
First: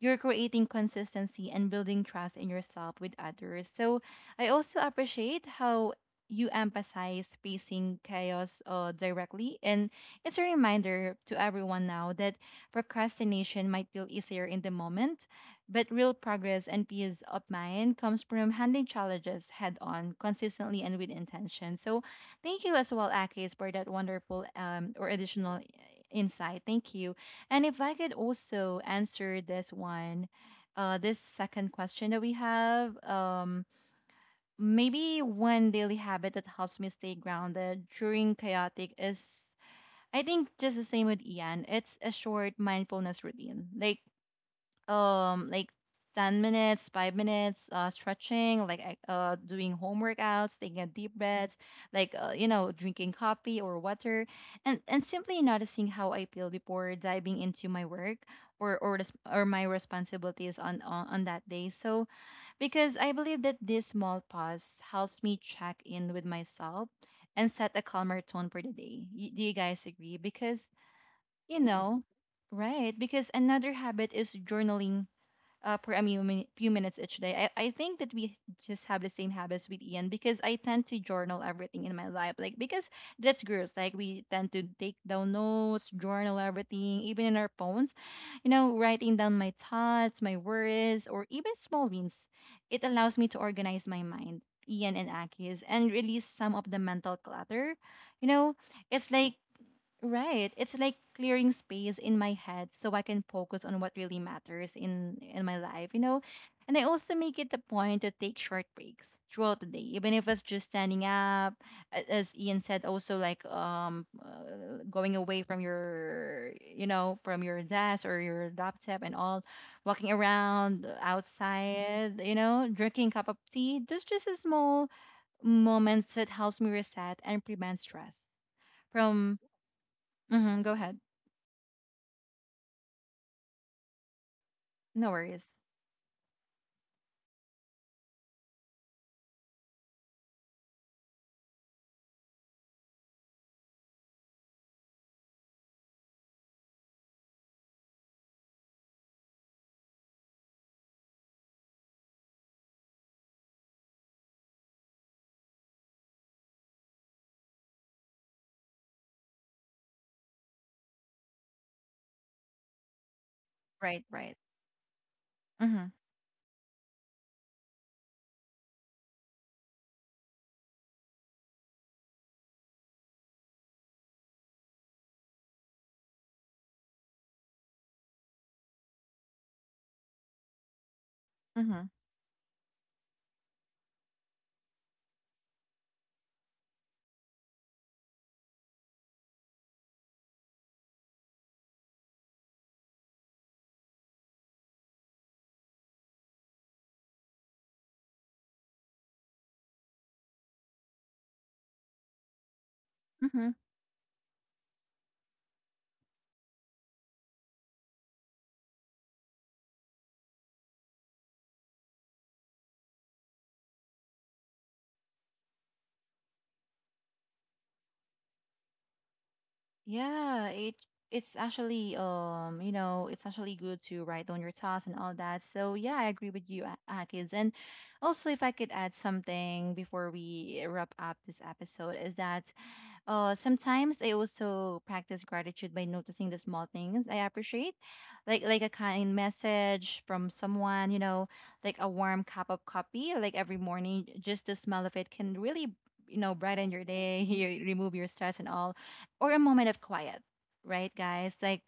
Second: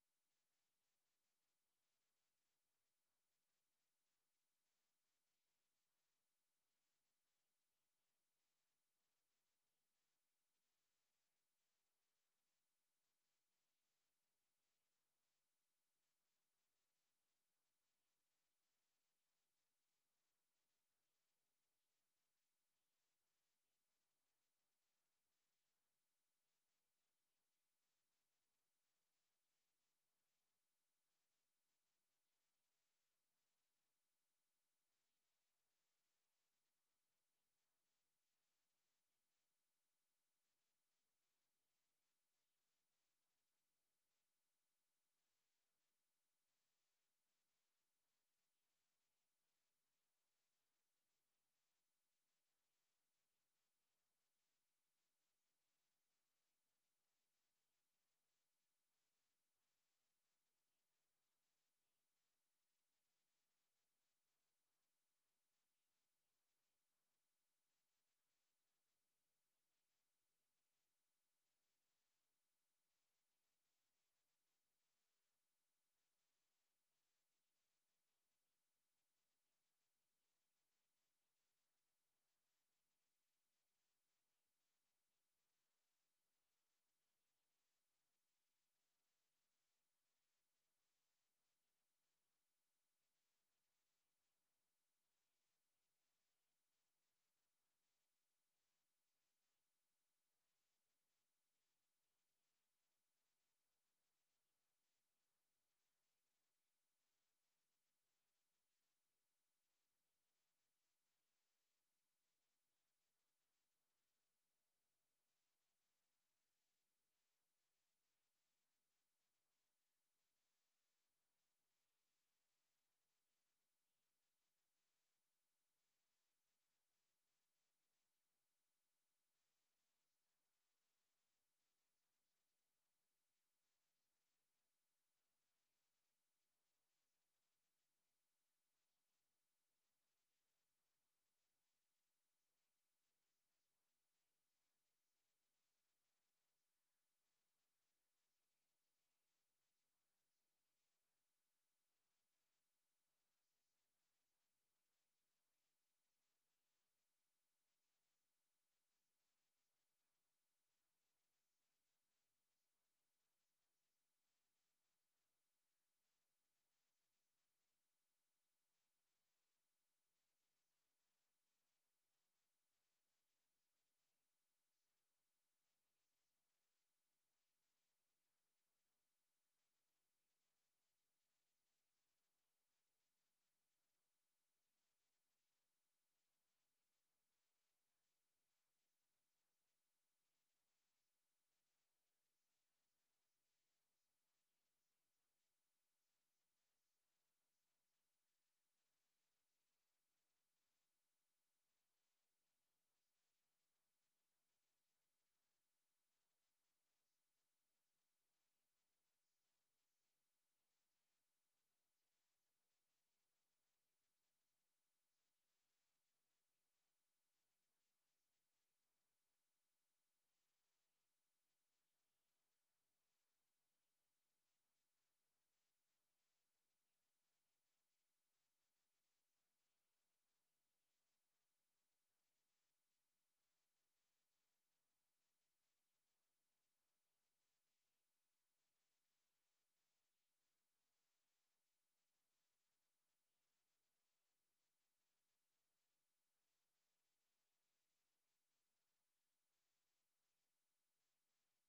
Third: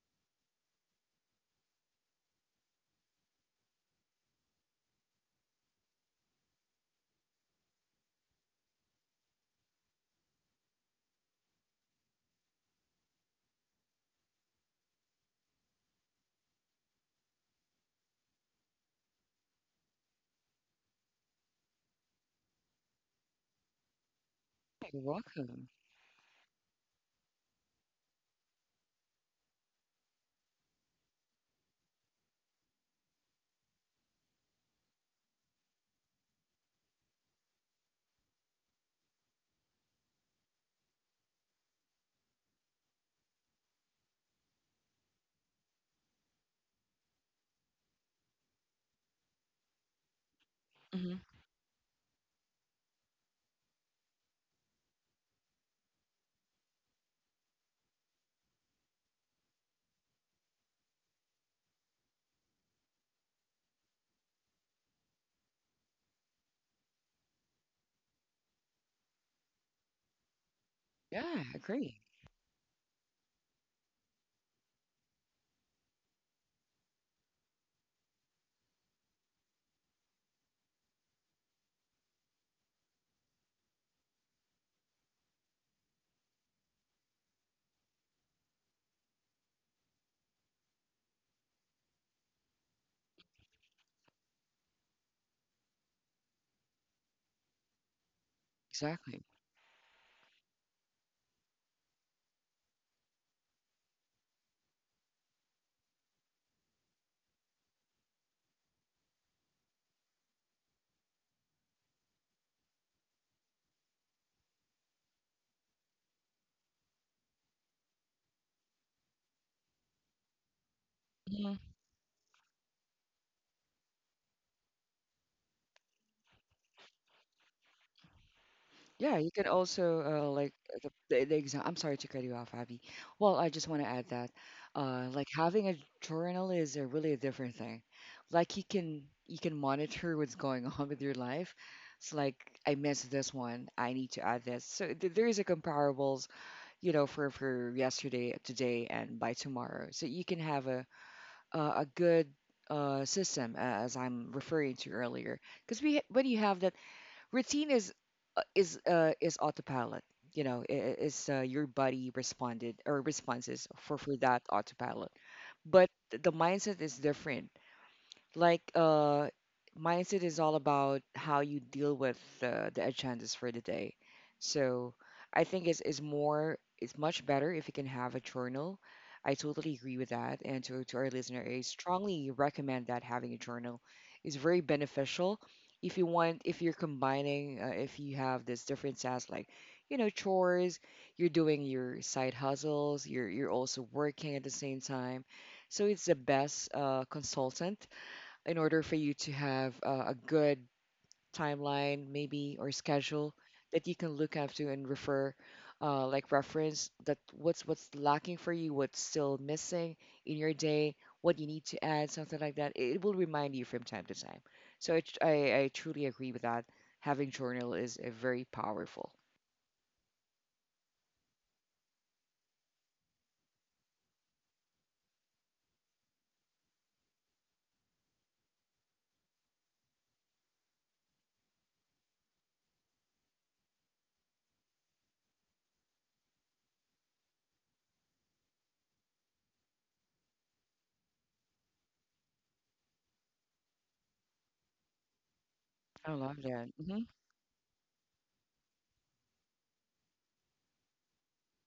A: you're creating consistency and building trust in yourself with others. So I also appreciate how you emphasize facing chaos directly. And it's a reminder to everyone now that procrastination might feel easier in the moment, but real progress and peace of mind comes from handling challenges head on, consistently and with intention. So thank you as well, Akis, for that wonderful
C: You're
A: or additional
C: welcome.
A: insight. Thank you. And if I could also answer this one, this second question that we have, maybe one daily habit that helps me stay grounded during chaotic is, I think, just the same with Ian. It's a short mindfulness routine. Like 10 minutes, 5 minutes, stretching, like doing home workouts, taking a deep
C: Hmm.
A: breaths, like, you know, drinking coffee or water, and simply noticing how I feel before diving into my work or my responsibilities on that day. So because I believe that this small pause helps me check in with myself and set a calmer tone for the day. Do you guys agree? Because
C: Yeah, I
A: you, yeah,
C: agree.
A: know, right? Because another habit is journaling, per a few minutes each day. I think that we just have the same habits with Ian, because I tend to journal everything in my life. Like, because that's girls, like, we tend to take down notes, journal everything, even in our phones, you know, writing down my thoughts, my worries, or even small wins. It allows me to organize my mind, Ian and Aki's, and release some of the mental clutter. You know, it's
C: Exactly.
A: like, right. It's like clearing space in my head so I can focus on what really matters in my life, you know. And I also make it a point to take short breaks throughout the day, even if it's just standing up, as Ian said, also like going away from your, you know, from your desk or your laptop and all, walking around outside, you know, drinking a cup of tea. Those just a small moments that helps me reset and prevent stress
C: Yeah, you
A: from.
C: can also,
A: Mhm, go
C: the,
A: ahead.
C: the, the exam. I'm sorry to cut you off, Abby. Well, I just want to add that,
A: No
C: like
A: worries.
C: having a journal is a really a different thing. Like you can monitor what's going on with your life. It's like, I missed this one. I need to add this. So th there is a comparables, you know, for yesterday, today, and by tomorrow. So you can have a good, system, as I'm referring to earlier, because when you have that routine is, is autopilot. You know, I- is your body responded or responses for
A: Right,
C: for
A: right.
C: that autopilot. But
A: Mhm.
C: the mindset is different, like uh mindset is all about how you deal with, the agendas for the day. So I think it's much better if you can have a journal. I totally agree with that. And to our listener, I
A: Mhm.
C: strongly recommend that having a journal is very beneficial if you want, if you're combining, if you have this different tasks, like, you know, chores, you're doing your side hustles, you're also working at the same time. So it's the best, consultant in order for you to have, a good timeline maybe, or schedule
A: Mhm.
C: that you can look up to and refer, like reference, that what's lacking for you, what's still missing in your day, what you need to add, something like that. It will remind you from time to time. So I truly agree with that. Having journal is a very powerful.
A: Yeah, it's actually, um, you know, it's actually good to write down your thoughts and all that. So yeah, I agree with you, Akis. And also, if I could add something before we wrap up this episode, is that sometimes I also practice gratitude by noticing the small things I appreciate, like a kind message from someone, you know, like a warm cup of coffee, like every morning. Just the smell of it can really,
C: I
A: you know,
C: love that.
A: brighten your
C: Hmm.
A: day, you remove your stress and all, or a moment of quiet, right, guys? Like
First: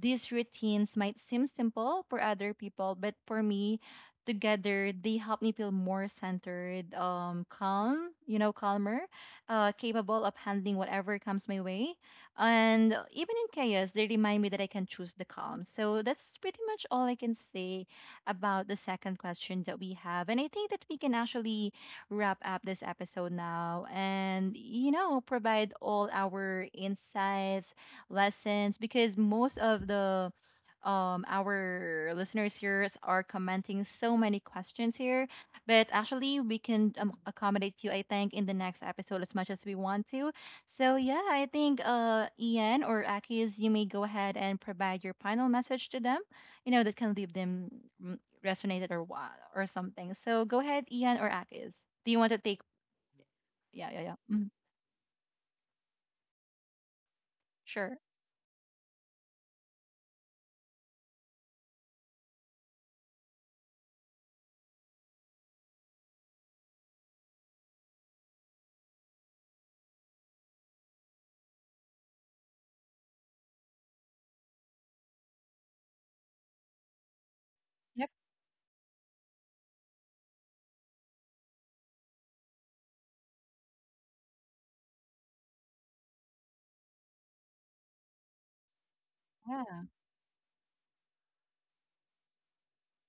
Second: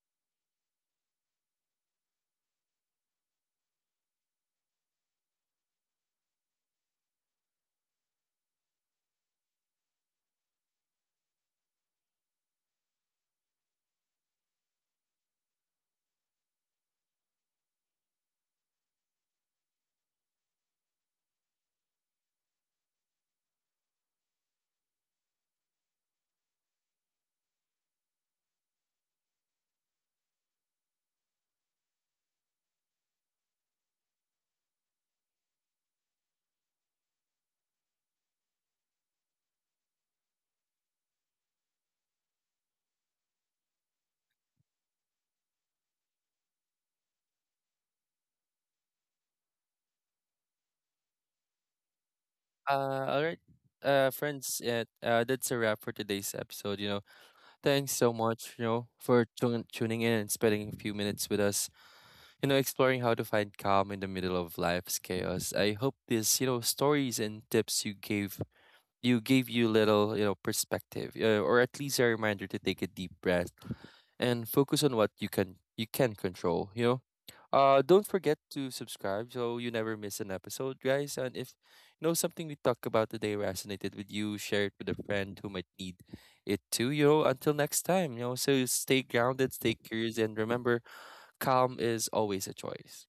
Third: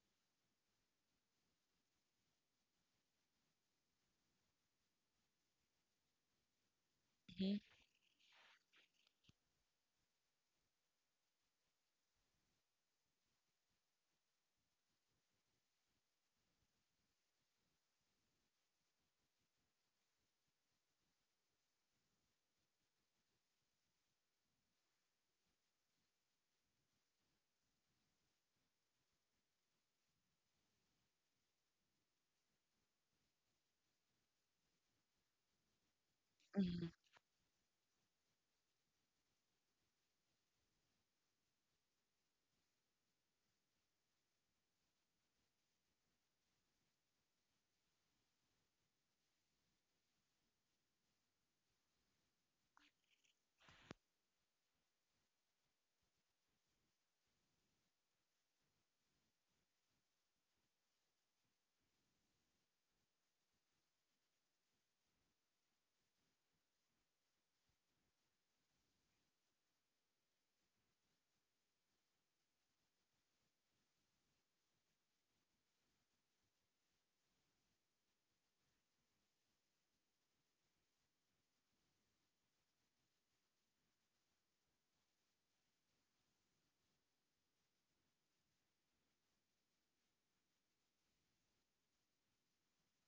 A: these routines might seem simple for other people, but for me, together they help me feel more centered,
C: Hmm.
A: calm, you know, calmer, capable of handling whatever comes my way. And even in chaos, they remind me that I can choose the calm. So that's pretty much all I can say about the second question that we have. And I think that we can actually wrap up this episode now and, you know, provide all our insights, lessons, because most of the, our listeners here are commenting so many questions here, but actually, we
C: Hmm.
A: can, accommodate you, I think, in the next episode as much as we want to. So, yeah, I think, Ian or Akis, you may go ahead and provide your final message to them, you know, that can leave them, mm, resonated or what or something. So, go ahead, Ian or Akis. Do you want to take?
B: All right,
A: Yeah, yeah, yeah. Mm,
B: friends. Yeah, that's a wrap for today's episode. You know, thanks
A: sure.
B: so much. You know, for tuning in and spending a few minutes with us. You know, exploring how to find calm in the middle of life's chaos. I hope this, you know, stories and tips you gave you little, you know, perspective, or at least a reminder to take a deep breath and focus on what you can control. You know don't
A: Yep.
B: forget to subscribe so you never miss an episode, guys. And if you know something we talked about today resonated with you, share it with a friend who might need it too. You know, until next time, you know, so stay grounded, stay
A: Yeah.
B: curious, and remember, calm is always a choice.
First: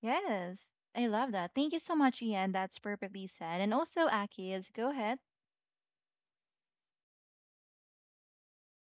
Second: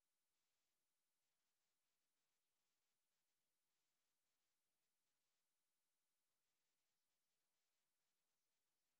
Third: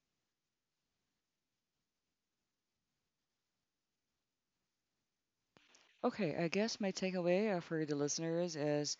A: Yes. I love that. Thank you so much, Ian. That's perfectly said. And also, Akis, go ahead.
C: Okay, I guess my takeaway, for the listeners, is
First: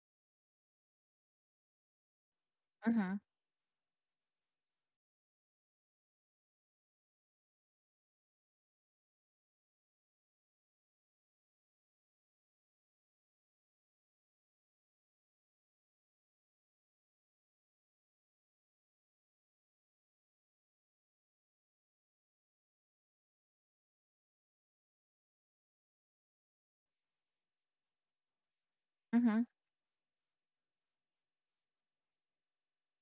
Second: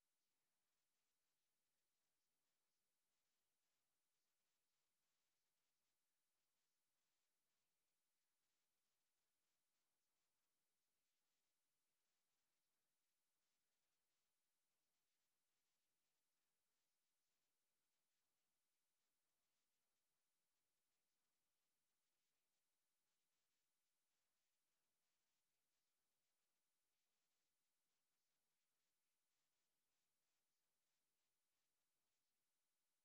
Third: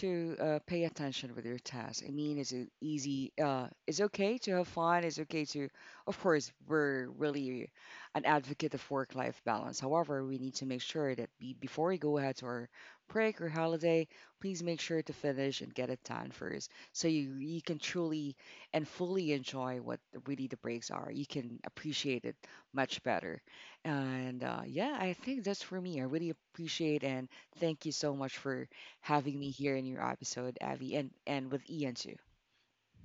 C: to, pay attention with your task. I mean, is it
A: Mm-hmm.
C: easy? It's okay to have fun. It's okay to, of course, we're really an advocate of work-life balance. However, we need to make sure that before we go ahead to our break or holiday, please make sure to finish and get it done first, so you can truly and fully enjoy what really the breaks are. You can appreciate it much better. And yeah, I think that's for me. I really appreciate and thank you so much for having
A: Mm-hmm.
C: me here in your episode, Abby, and with Ian too.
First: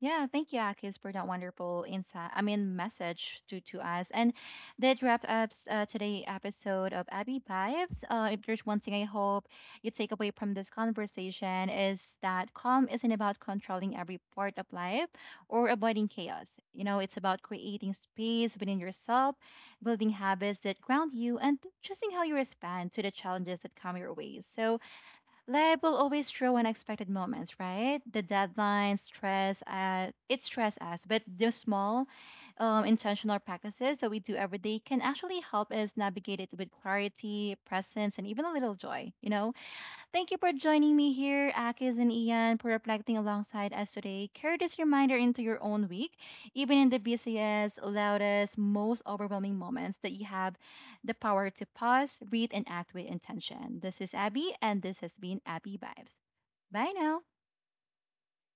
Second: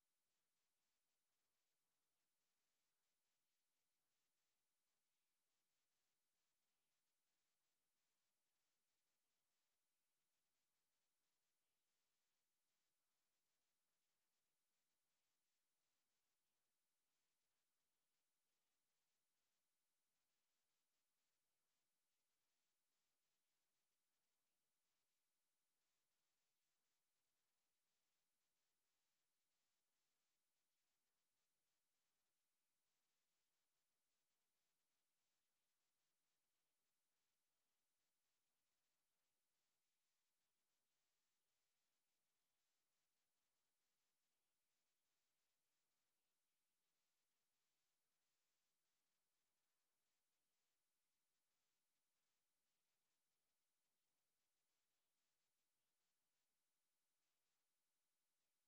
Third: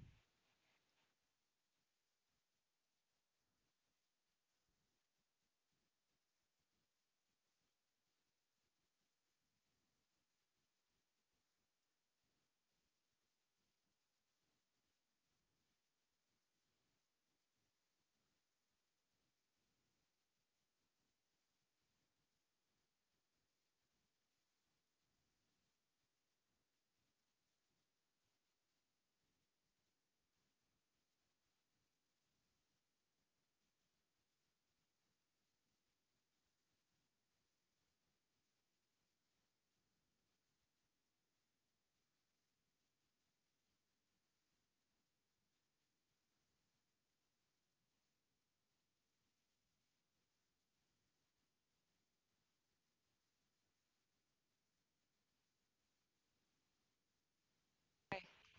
A: Yeah, thank you, Akis, for that wonderful insight. I mean, message to us. And that wraps up today's episode of Abby Vibes. If there's one thing I hope you take away from this conversation is that calm isn't about controlling every part of life or avoiding chaos. You know, it's about creating space within yourself, building habits that ground you, and choosing how you respond to the challenges that come your way. So, life will always throw unexpected moments, right? The deadline, stress, it stress us, but the small, intentional practices that we do every day can actually help us navigate it with clarity, presence, and even a little joy. You know, thank you for joining me here, Akis and Ian, for reflecting alongside us today. Carry this reminder into your own week, even in the busiest, loudest, most overwhelming moments, that you have the power to pause, breathe, and act with intention. This is Abby, and this has been Abby Vibes. Bye now.
C: Hi.